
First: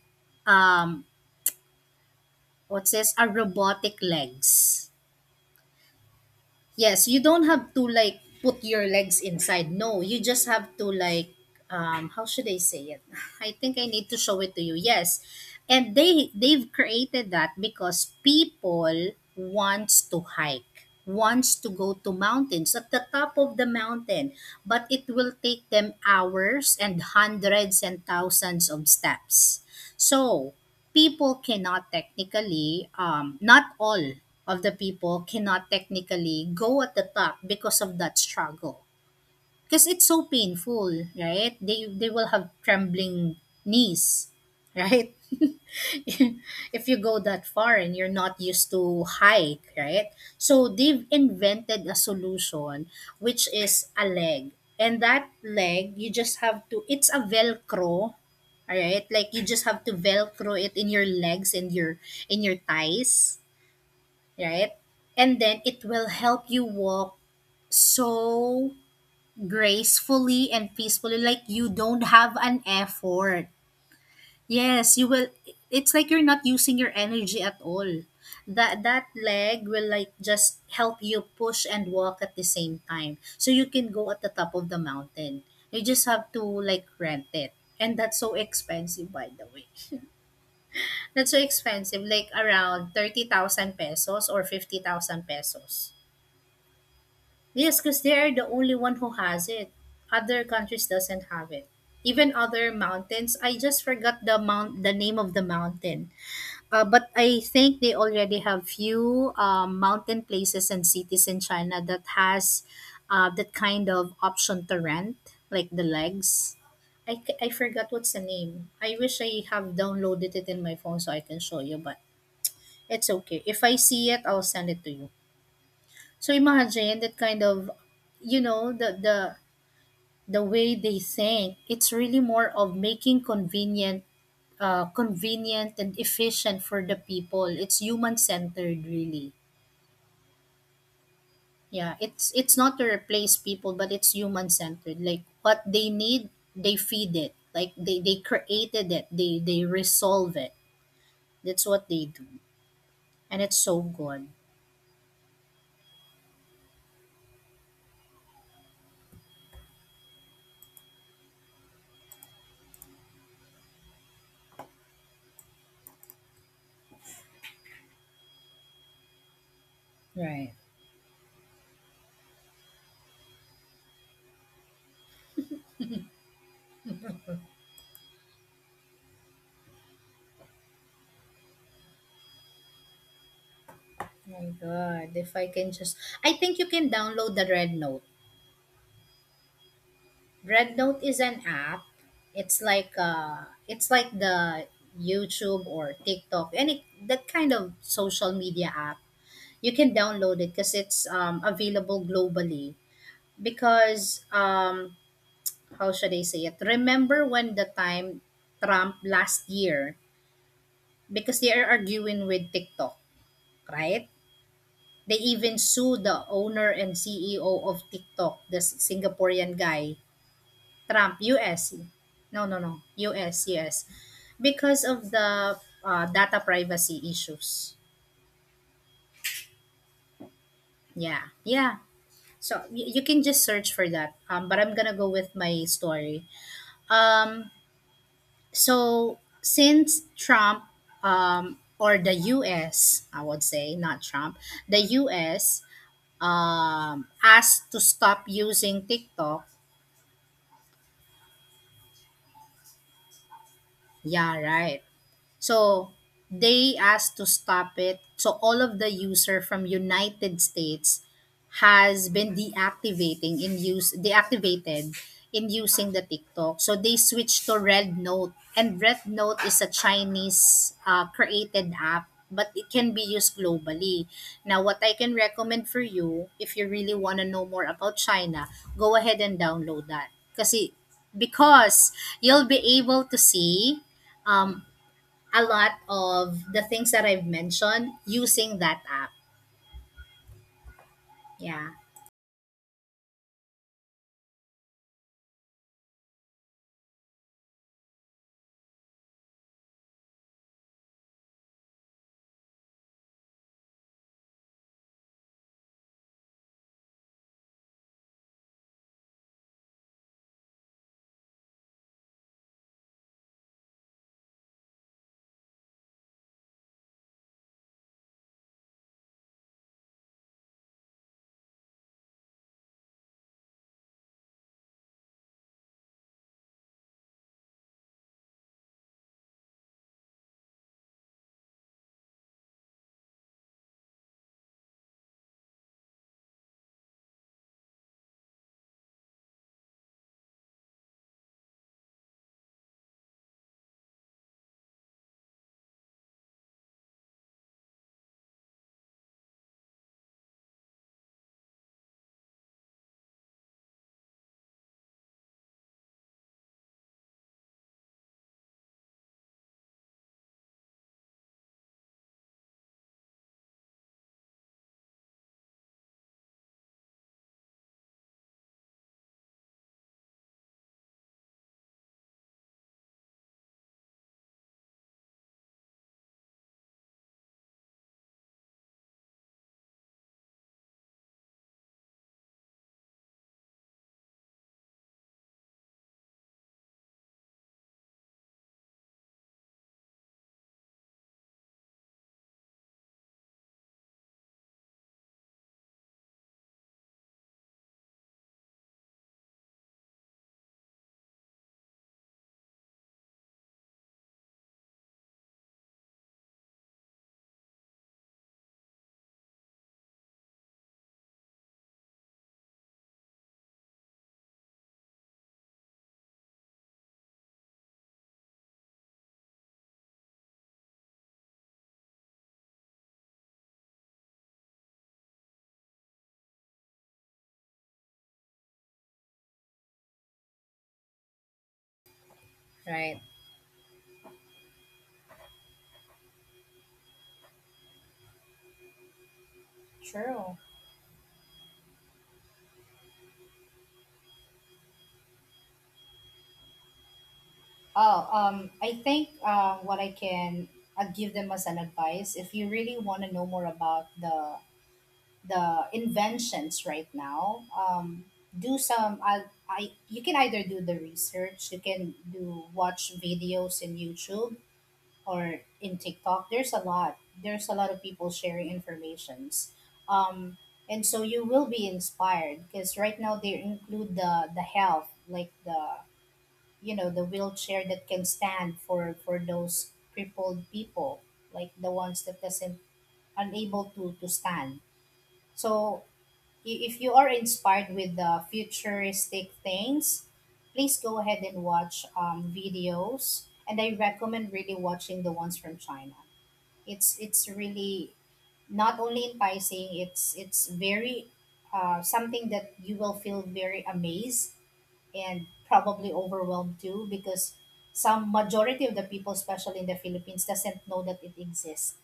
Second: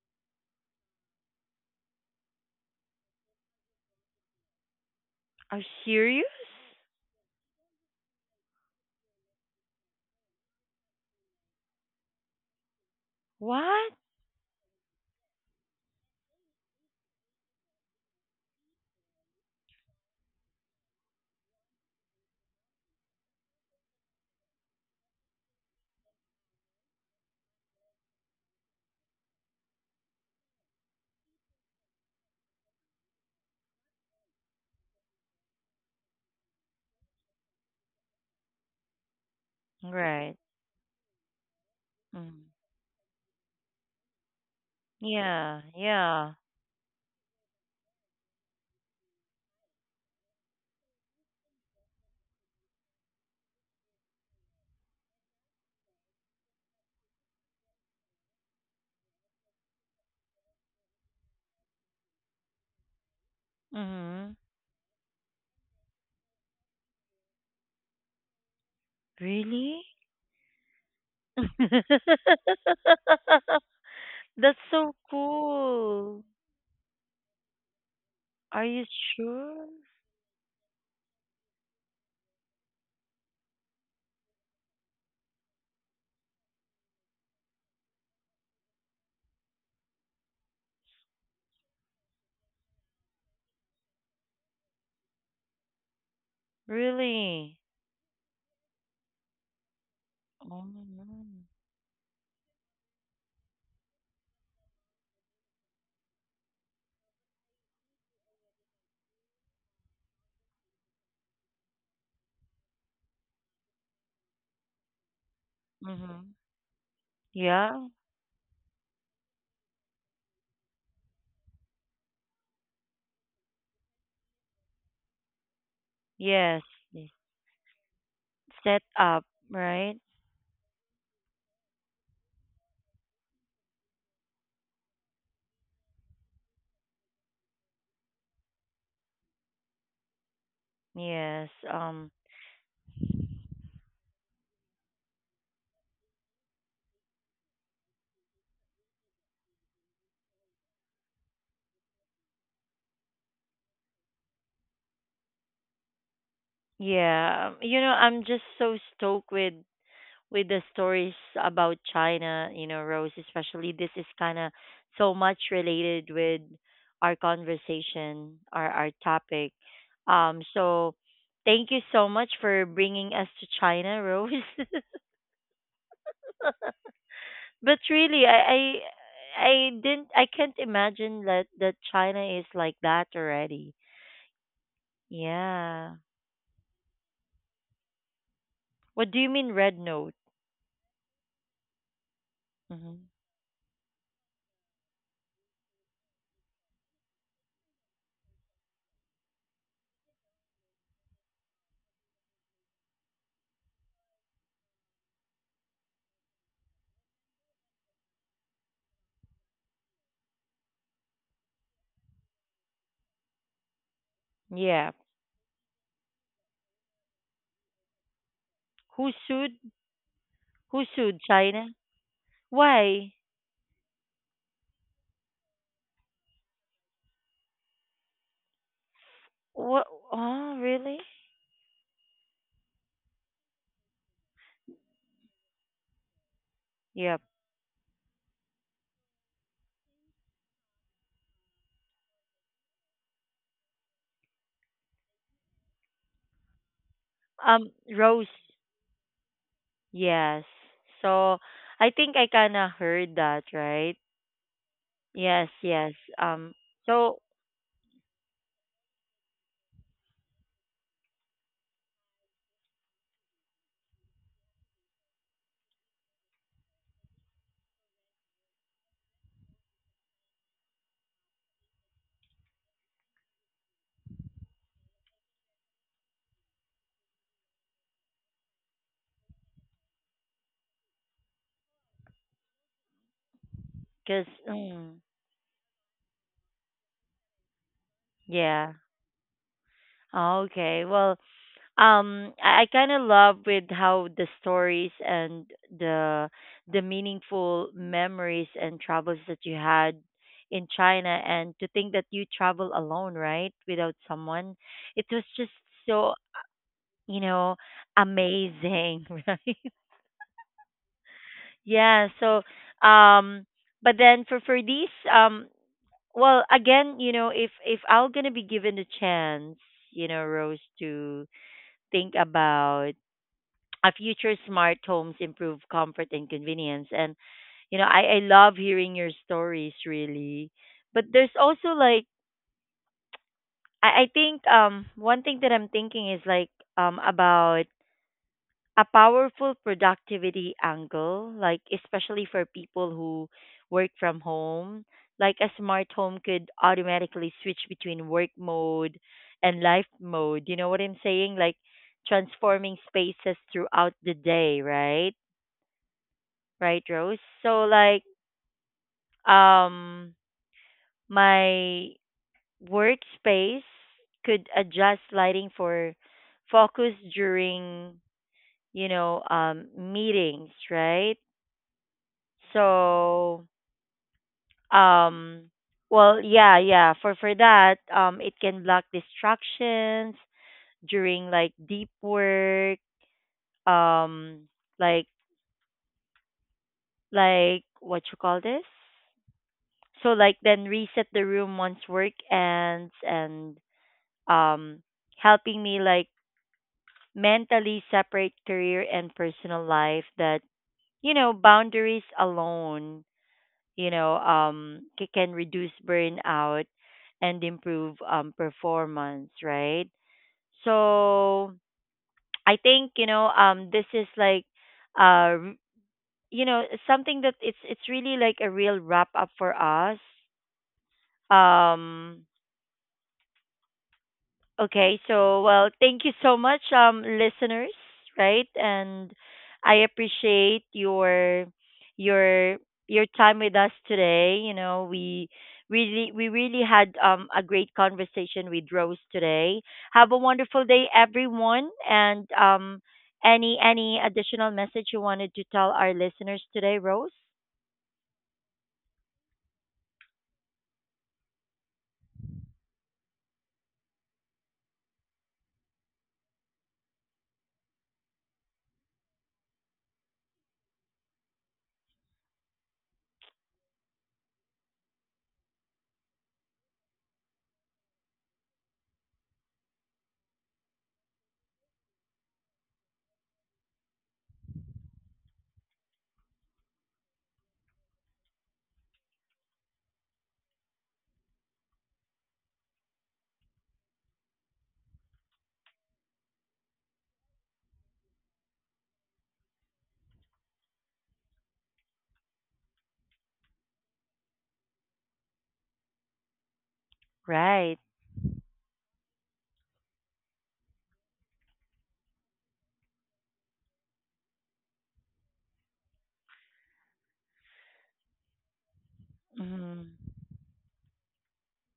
Speaker 2: um, what's this? A robotic legs.
Speaker 1: Are serious?
Speaker 2: Yes, you don't have to like put your legs inside. No, you just have to like, um how should I say it? I think I
Speaker 1: What?
Speaker 2: need to show it to you. Yes. And they they've created that because people wants to hike, wants to go to mountains, at the top of the mountain, but it will take them hours and hundreds and thousands of steps. So people cannot technically, um, not all of the people cannot technically go at the top because of that struggle. Because it's so
Speaker 1: Right.
Speaker 2: painful, right? They they will
Speaker 1: Mm.
Speaker 2: have trembling knees, right?
Speaker 1: Yeah, yeah.
Speaker 2: If you go that far and you're not used to hike, right? So they've invented a solution, which is a leg. And that leg, you just have to, it's a velcro, all right? Like you just have to velcro it in your legs and your, in your thighs,
Speaker 1: Mm-hmm.
Speaker 2: right? And then it will help you walk so
Speaker 1: Really?
Speaker 2: gracefully and peacefully, like you don't have an effort.
Speaker 1: That's so
Speaker 2: Yes, you will. It's like
Speaker 1: cool.
Speaker 2: you're not using your energy at all.
Speaker 1: Are
Speaker 2: That
Speaker 1: you
Speaker 2: that
Speaker 1: sure?
Speaker 2: leg will like just help you push and walk at the same time. So you can go at the top of the mountain. You just have to like rent it. And that's so expensive, by the way. That's so expensive, like around thirty thousand pesos or fifty thousand pesos.
Speaker 1: Really?
Speaker 2: Yes, because they're the only one who has it. Other
Speaker 1: Oh,
Speaker 2: countries doesn't have it. Even other mountains, I just forgot the mount the name of the mountain. Uh, but I think they already have few um, mountain places and cities in China that has uh, that kind of option to rent, like the
Speaker 1: mm-hmm.
Speaker 2: legs. I, c- I
Speaker 1: Yeah.
Speaker 2: forgot what's the name. I wish I have downloaded it in my phone so I can show you, but it's okay. If I see it, I'll send it to you. So
Speaker 1: Yes.
Speaker 2: imagine
Speaker 1: Yes.
Speaker 2: that kind of, you know,
Speaker 1: Set
Speaker 2: the the
Speaker 1: up, right?
Speaker 2: the way they think, it's really more of making convenient uh, convenient and efficient for the people. It's human centered, really.
Speaker 1: Yes.
Speaker 2: Yeah,
Speaker 1: Um.
Speaker 2: it's it's not to replace people, but it's human centered, like what they need, they feed it. Like they they created it, they they resolve it. That's what they do, and it's so good.
Speaker 1: Yeah. You know, I'm just so stoked with with the stories about China, you know, Rose, especially this is kind of so much related with our conversation, our our topic. Um,
Speaker 2: Right,
Speaker 1: so thank you so much for bringing us to China, Rose. But really, I, I I didn't I can't imagine that that China is like that already.
Speaker 2: my god, if I can
Speaker 1: Yeah.
Speaker 2: just, I think you can download the Red Note.
Speaker 1: What do you mean Red Note?
Speaker 2: Evernote is an app. It's like
Speaker 1: Hmm.
Speaker 2: uh it's like the YouTube or TikTok, any that kind of social media app. You can download it because it's um, available globally. Because um how should I say it? Remember when the time Trump last year, because they are arguing with TikTok, right?
Speaker 1: Yeah.
Speaker 2: They even sued the owner and C E O of TikTok, the
Speaker 1: Who sued?
Speaker 2: Singaporean guy,
Speaker 1: Who sued
Speaker 2: Trump,
Speaker 1: China?
Speaker 2: U S. No, no, no.
Speaker 1: Why?
Speaker 2: U S, U S. Because of the uh, data privacy issues.
Speaker 1: What? Oh, really?
Speaker 2: Yeah, yeah. So y- you can just search for that. Um, but I'm gonna go with my story.
Speaker 1: Yep.
Speaker 2: Um, so since Trump, um, or the U S, I would say not Trump, the U S um,
Speaker 1: Um,
Speaker 2: asked to stop
Speaker 1: Rose.
Speaker 2: using TikTok.
Speaker 1: Yes. So I think I kind of heard that, right?
Speaker 2: Yeah, right.
Speaker 1: Yes,
Speaker 2: So
Speaker 1: yes. Um,
Speaker 2: they
Speaker 1: so
Speaker 2: asked to stop it. So all of the user from United States has been deactivating in use deactivated in using the TikTok. So they switched to Red Note, and Red Note is a Chinese uh, created app, but it can be used globally. Now what I can recommend for you, if you really want to know more about China, go ahead and download that. Kasi, because you'll be able to see
Speaker 1: because
Speaker 2: um,
Speaker 1: mm,
Speaker 2: a lot of the things that I've mentioned using
Speaker 1: yeah.
Speaker 2: that app.
Speaker 1: Okay. Well,
Speaker 2: Yeah,
Speaker 1: um, I, I kind of love with how the stories and the the meaningful memories and travels that you had in China, and to think that you travel alone, right, without someone, it was just so, you know, amazing, right? Yeah, so um but then for for these um well again, you know, if if I'm going to be given the chance, you know, Rose, to think about a future smart homes improve comfort and convenience, and you know, I I love hearing your stories really. But there's also like I I think um one thing that I'm thinking is like um about a powerful productivity angle, like especially for people who work from home. Like a smart home could automatically switch between work mode and life mode. You know what I'm saying? Like transforming spaces throughout the day, right? Right, Rose? So like um my workspace could adjust lighting for focus during, you know, um meetings, right? So, um, well, yeah, yeah. For for that, um, it can block distractions during like deep work, um, like like what you call this? So like then reset the room once work ends and um helping me like mentally separate career and personal life, that, you know, boundaries alone, you know, um, c- can reduce burnout and improve um, performance, right? So I think, you know, um, this is like, uh, r- you know, something that it's it's really like a real wrap up for us. Um, Okay, so well, thank you so much, um, listeners, right? And I appreciate your your
Speaker 2: right.
Speaker 1: your time with us today. You know, we really we really had um a great conversation with Rose today. Have a
Speaker 2: True.
Speaker 1: wonderful day, everyone, and um any any additional message you wanted to tell our listeners today, Rose?
Speaker 2: Oh, um, I think uh, what I can uh, give them as an advice, if you really want to know more about the the inventions right now, um, do some. I, I you can either do the research, you can do watch videos in YouTube, or in TikTok, there's a lot. There's a lot of people sharing informations. Um, and so you will be inspired because right now they include the the health, like the, you know, the wheelchair that can stand for for those crippled people, like the ones that doesn't unable to to stand. So I- if you are inspired with the futuristic things, please go ahead and watch um, videos. And I recommend really watching the ones from China. It's it's really
Speaker 1: Right.
Speaker 2: not only enticing. it's it's very uh, something that you will feel very amazed, and probably overwhelmed too, because some majority of the people, especially in the
Speaker 1: Mhm.
Speaker 2: Philippines, doesn't know that it exists,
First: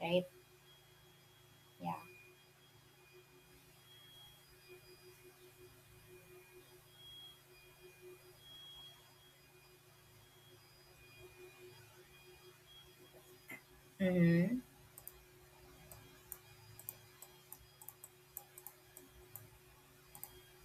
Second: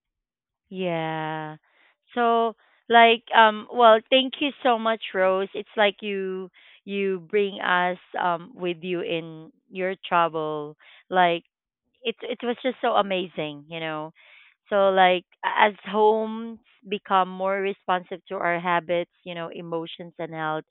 Speaker 2: right?
Speaker 1: Yeah.
Speaker 2: Yeah.
Speaker 1: So like um well thank you so much Rose. It's like you you bring us um with you in your trouble. Like it it was just so amazing, you know.
Speaker 2: Mm-hmm.
Speaker 1: So like a- as homes become more responsive to our habits, you know, emotions and health,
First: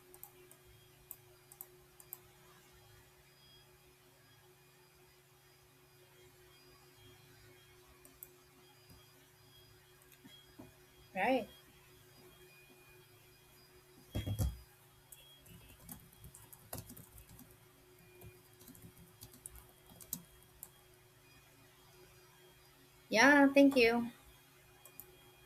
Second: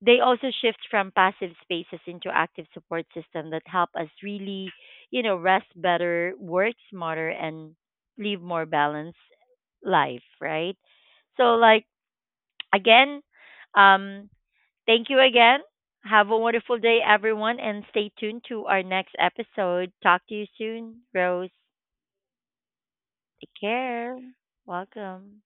Speaker 1: they also shift from passive spaces into active support system that help us really, you know, rest better, work smarter, and live more balanced life, right?
Speaker 2: Right.
Speaker 1: So, like, again, um, thank you again. Have a wonderful day, everyone, and stay tuned to our next episode. Talk to you soon, Rose.
Speaker 2: Yeah,
Speaker 1: Take
Speaker 2: thank you.
Speaker 1: care. Welcome.